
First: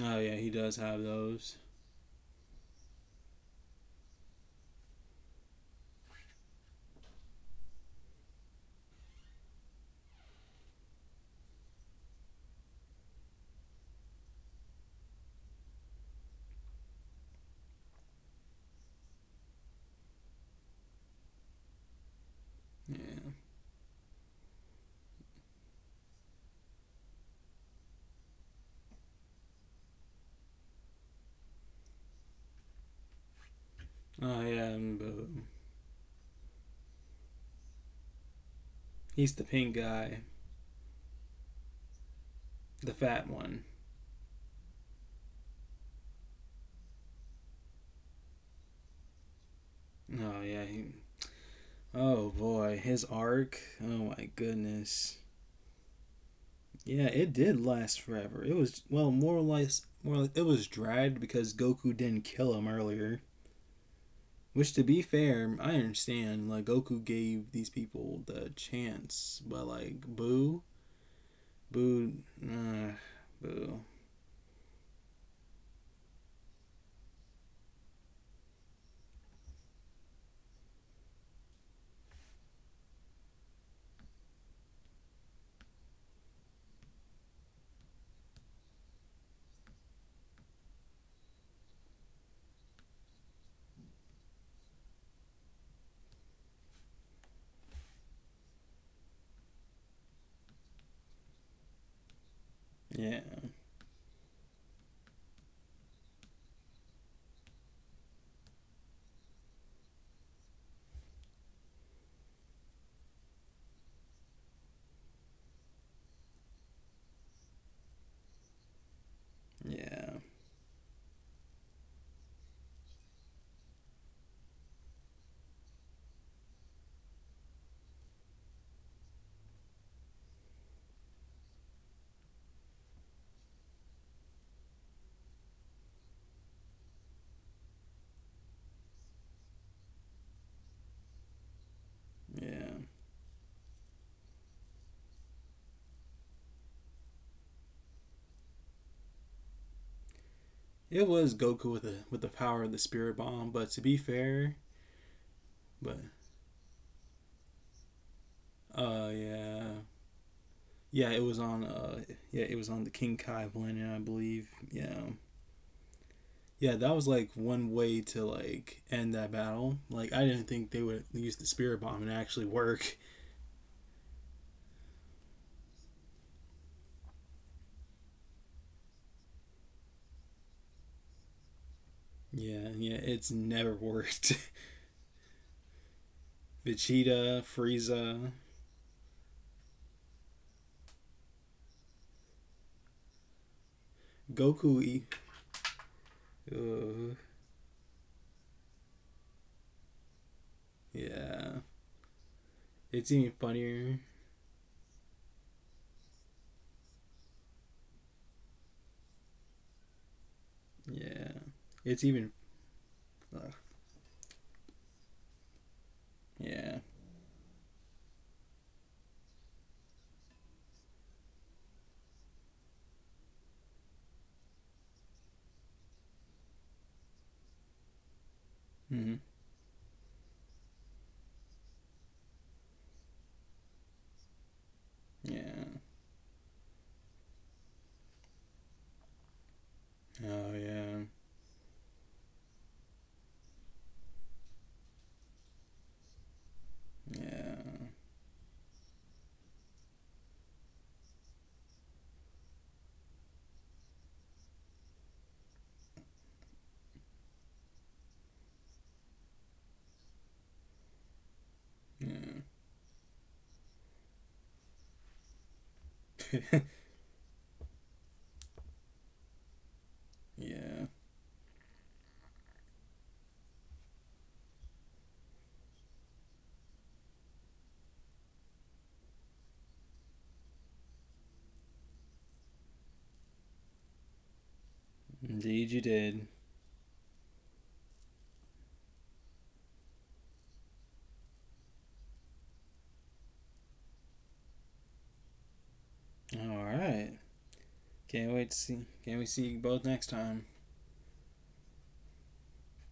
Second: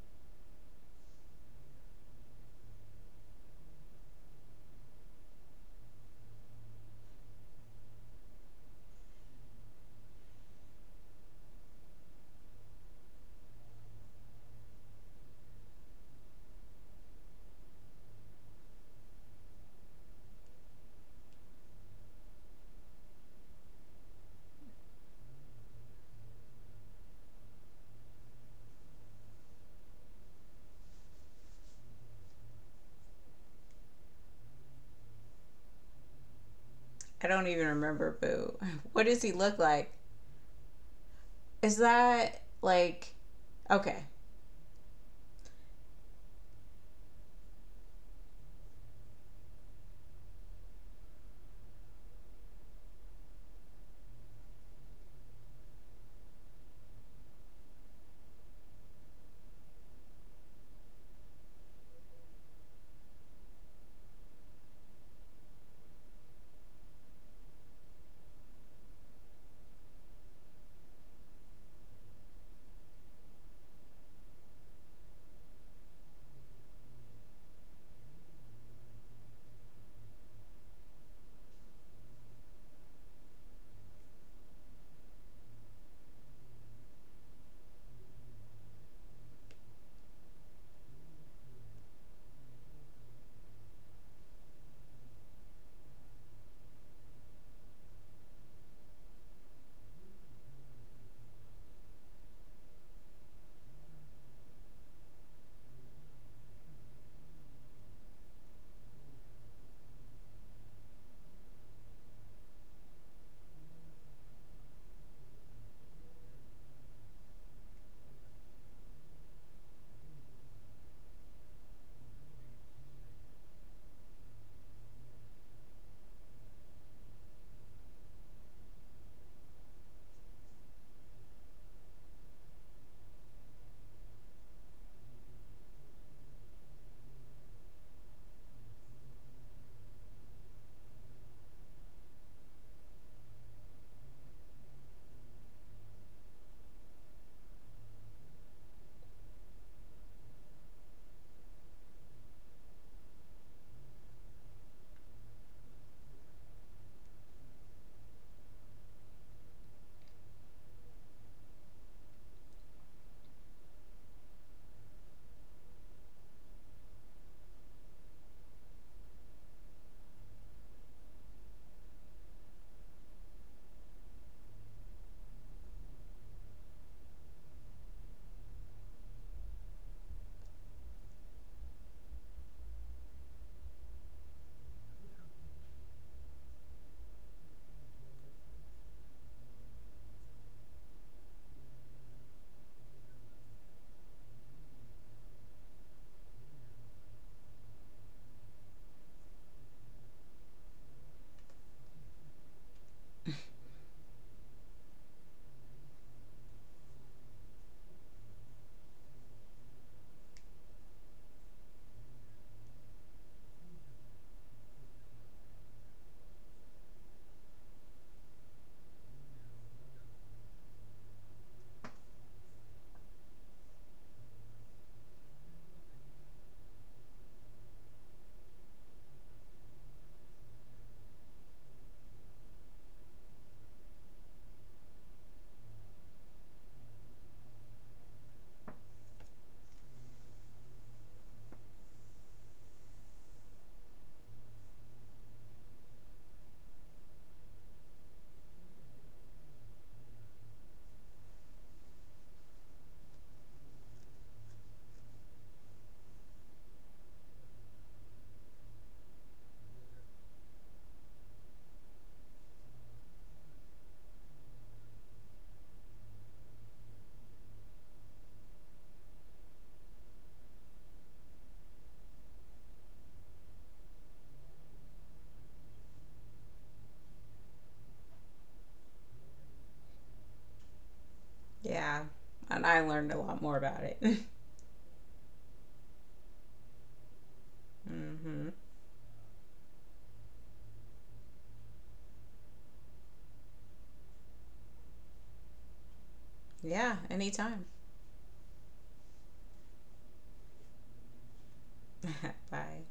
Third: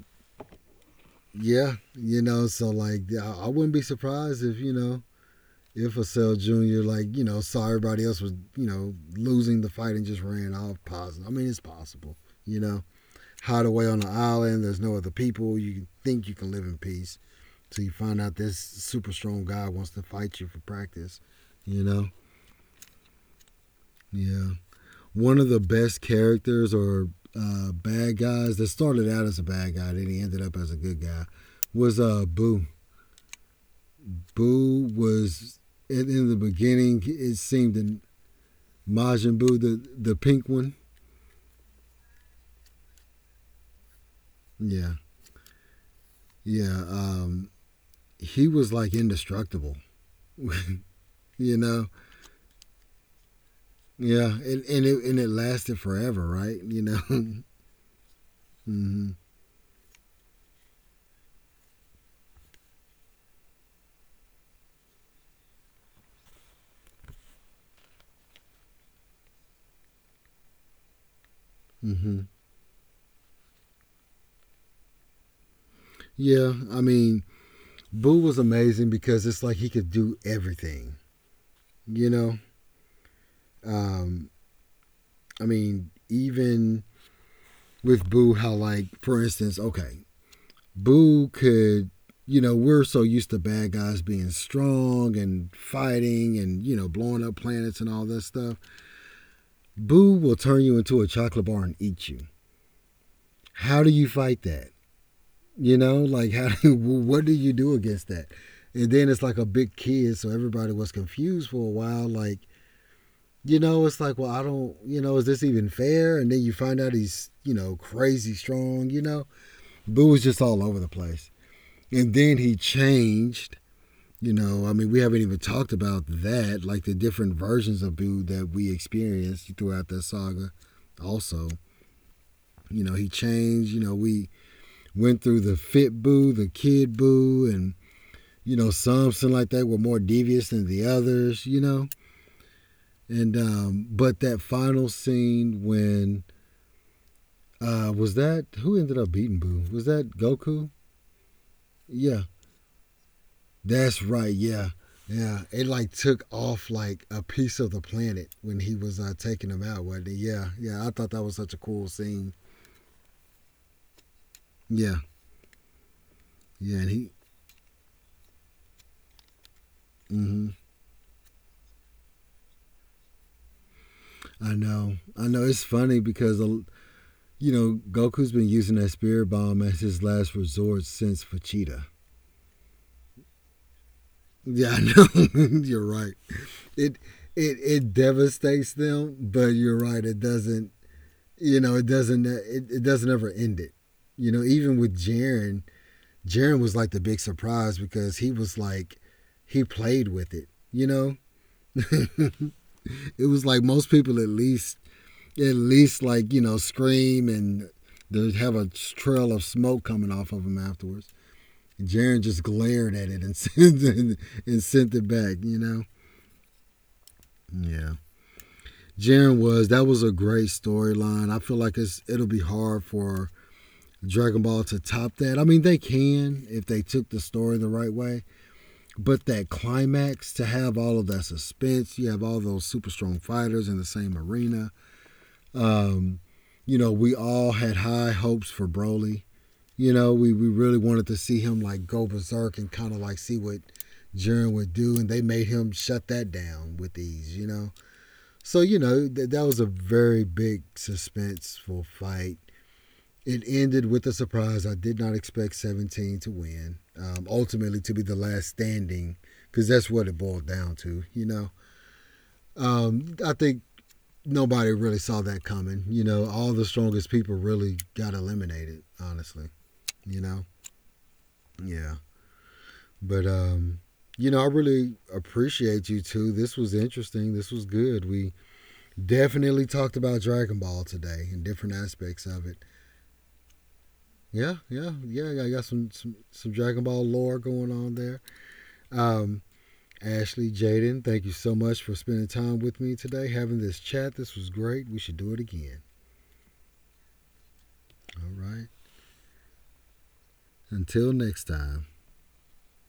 S3: Oh yeah, he does have those.
S1: Yeah, you know. So like, I wouldn't be surprised if, you know, Infocell Jr., like, you know, saw everybody else was, you know, losing the fight and just ran off positive. I mean, it's possible, you know. Hide away on an island, there's no other people. You think you can live in peace till you find out this super strong guy wants to fight you for practice, you know?
S3: Yeah.
S1: Yeah. One of the best characters or bad guys that started out as a bad guy, then he ended up as a good guy, was Boo.
S3: Oh yeah,
S1: Boo
S3: and boom.
S1: was in the beginning,
S2: I
S1: it
S2: don't even
S1: seemed
S2: remember Boo. What does he
S3: He's
S1: Majin
S3: the
S2: look
S1: Buu,
S3: pink
S1: the
S2: like?
S1: the
S3: guy,
S1: pink one.
S2: Is that
S3: the
S2: like
S3: fat one.
S2: okay.
S1: Yeah, yeah. He was like indestructible.
S3: Oh yeah, he,
S1: You know.
S3: oh boy, his arc. Oh my
S1: Yeah, and it
S3: goodness.
S1: and it lasted forever, right? You know.
S3: Yeah, it did last forever. It was, well,
S1: hmm
S3: more or less, more or less, it was dragged because Goku didn't kill him earlier. Which, to be fair, I understand. Like Goku gave these people the chance, but like Boo, Boo,
S1: hmm
S3: uh, Boo.
S1: Yeah, I mean, Buu was amazing because it's like he could do everything. You know. Um, I mean, even with Buu, how like for instance, okay, Boo could, you know, we're so used to bad guys being strong and fighting and, you know, blowing up planets and all that stuff. Boo will turn you into a chocolate bar and eat you.
S3: Yeah,
S1: How do you fight that? You know, like how do you, what do you do against that? And then it's like a big kid, so everybody was confused for a while. Like, you know, it's like, well, I don't, you know, is this even fair? And then you find out he's, you know, crazy strong, you know? Boo
S3: yeah,
S1: was just all over the place. And then he changed. You know, I mean, we haven't even talked about that, like the different versions of Boo that we experienced throughout that saga. Also, you know, he changed. You know, we went through the fit Boo, the kid Boo, and you know, some seem like that were more devious than the others. You know,
S3: yeah.
S1: and but that final scene when, was that who ended up beating Boo? Was that Goku?
S3: It was Goku with
S1: Yeah,
S3: the power of the Spirit Bomb. But to be
S1: that's right.
S3: fair,
S1: Yeah. Yeah. It like
S3: but
S1: took off like a piece of the planet when he was
S3: oh
S1: taking him
S3: yeah,
S1: out, wasn't it? Yeah. Yeah. I
S3: yeah,
S1: thought
S3: it
S1: that
S3: was
S1: was such a
S3: on.
S1: cool scene.
S3: Yeah, it was on the King Kai planet, I believe. Yeah,
S1: Yeah.
S3: yeah,
S1: Yeah. And
S3: that was
S1: he,
S3: like one way to like end that battle. Like, I didn't
S1: hmm.
S3: think they would use the spirit bomb and actually work.
S1: I know. I know. It's funny because, you know, Goku's been using that spirit bomb as his last resort since Vegeta.
S3: Yeah, yeah, it's never worked.
S1: Yeah. I know. You're right. It,
S3: Vegeta,
S1: it
S3: Frieza,
S1: devastates them, but you're right. It doesn't, you know, it doesn't, it doesn't ever end it. You know, even
S3: Goku.
S1: with
S3: E-
S1: Jiren. Jaron was like the
S3: uh,
S1: big surprise because he was like he played with it, you know?
S3: yeah,
S1: It
S3: it's even
S1: was like most
S3: funnier.
S1: people at least, at least like, you know, scream and they have a trail of smoke coming off of them afterwards.
S3: Yeah, it's
S1: Jaron
S3: even.
S1: just glared at it and
S3: Ugh,
S1: and sent it back, you know?
S3: yeah.
S1: Yeah. Jaren was that was a great storyline. I feel like it'll be hard for Dragon Ball to top that. I mean, they can if they took the story the right way.
S3: Hmm.
S1: But that climax to have all of that suspense, you have all those super strong fighters in the same arena.
S3: Yeah.
S1: Um, you know, we all had high hopes for Broly. You know, we
S3: Oh
S1: really
S3: yeah.
S1: wanted to see him like go berserk and kind of like see what Jiren would do, and they made him shut that down with ease, you know?
S3: Yeah.
S1: So, you know, that was a very big suspenseful fight. It ended with a surprise. I did not expect 17 to win, ultimately, to be the last standing, because that's what it boiled down to, you know.
S3: Yeah.
S1: I think nobody really saw that coming. You know, all the strongest people really got eliminated, honestly, you know.
S3: Yeah.
S1: Yeah. But, you know, I really appreciate you too. This was interesting. This was good. We definitely talked about Dragon Ball today and different
S2: Yeah.
S1: aspects of it.
S2: And I learned a lot more about it.
S1: Yeah, yeah, yeah. I got
S3: Indeed, you
S1: some some,
S3: did.
S1: some Dragon Ball lore going on there.
S2: Mm-hmm.
S1: Um, Ashley, Jaden, thank you so much for spending time with me today, having this chat. This was great. We should do it again.
S3: All
S2: Yeah,
S3: right.
S2: anytime.
S1: All
S3: Can't wait to
S1: right.
S3: see. Can't we see you both next time?
S1: Until next time.
S2: Bye.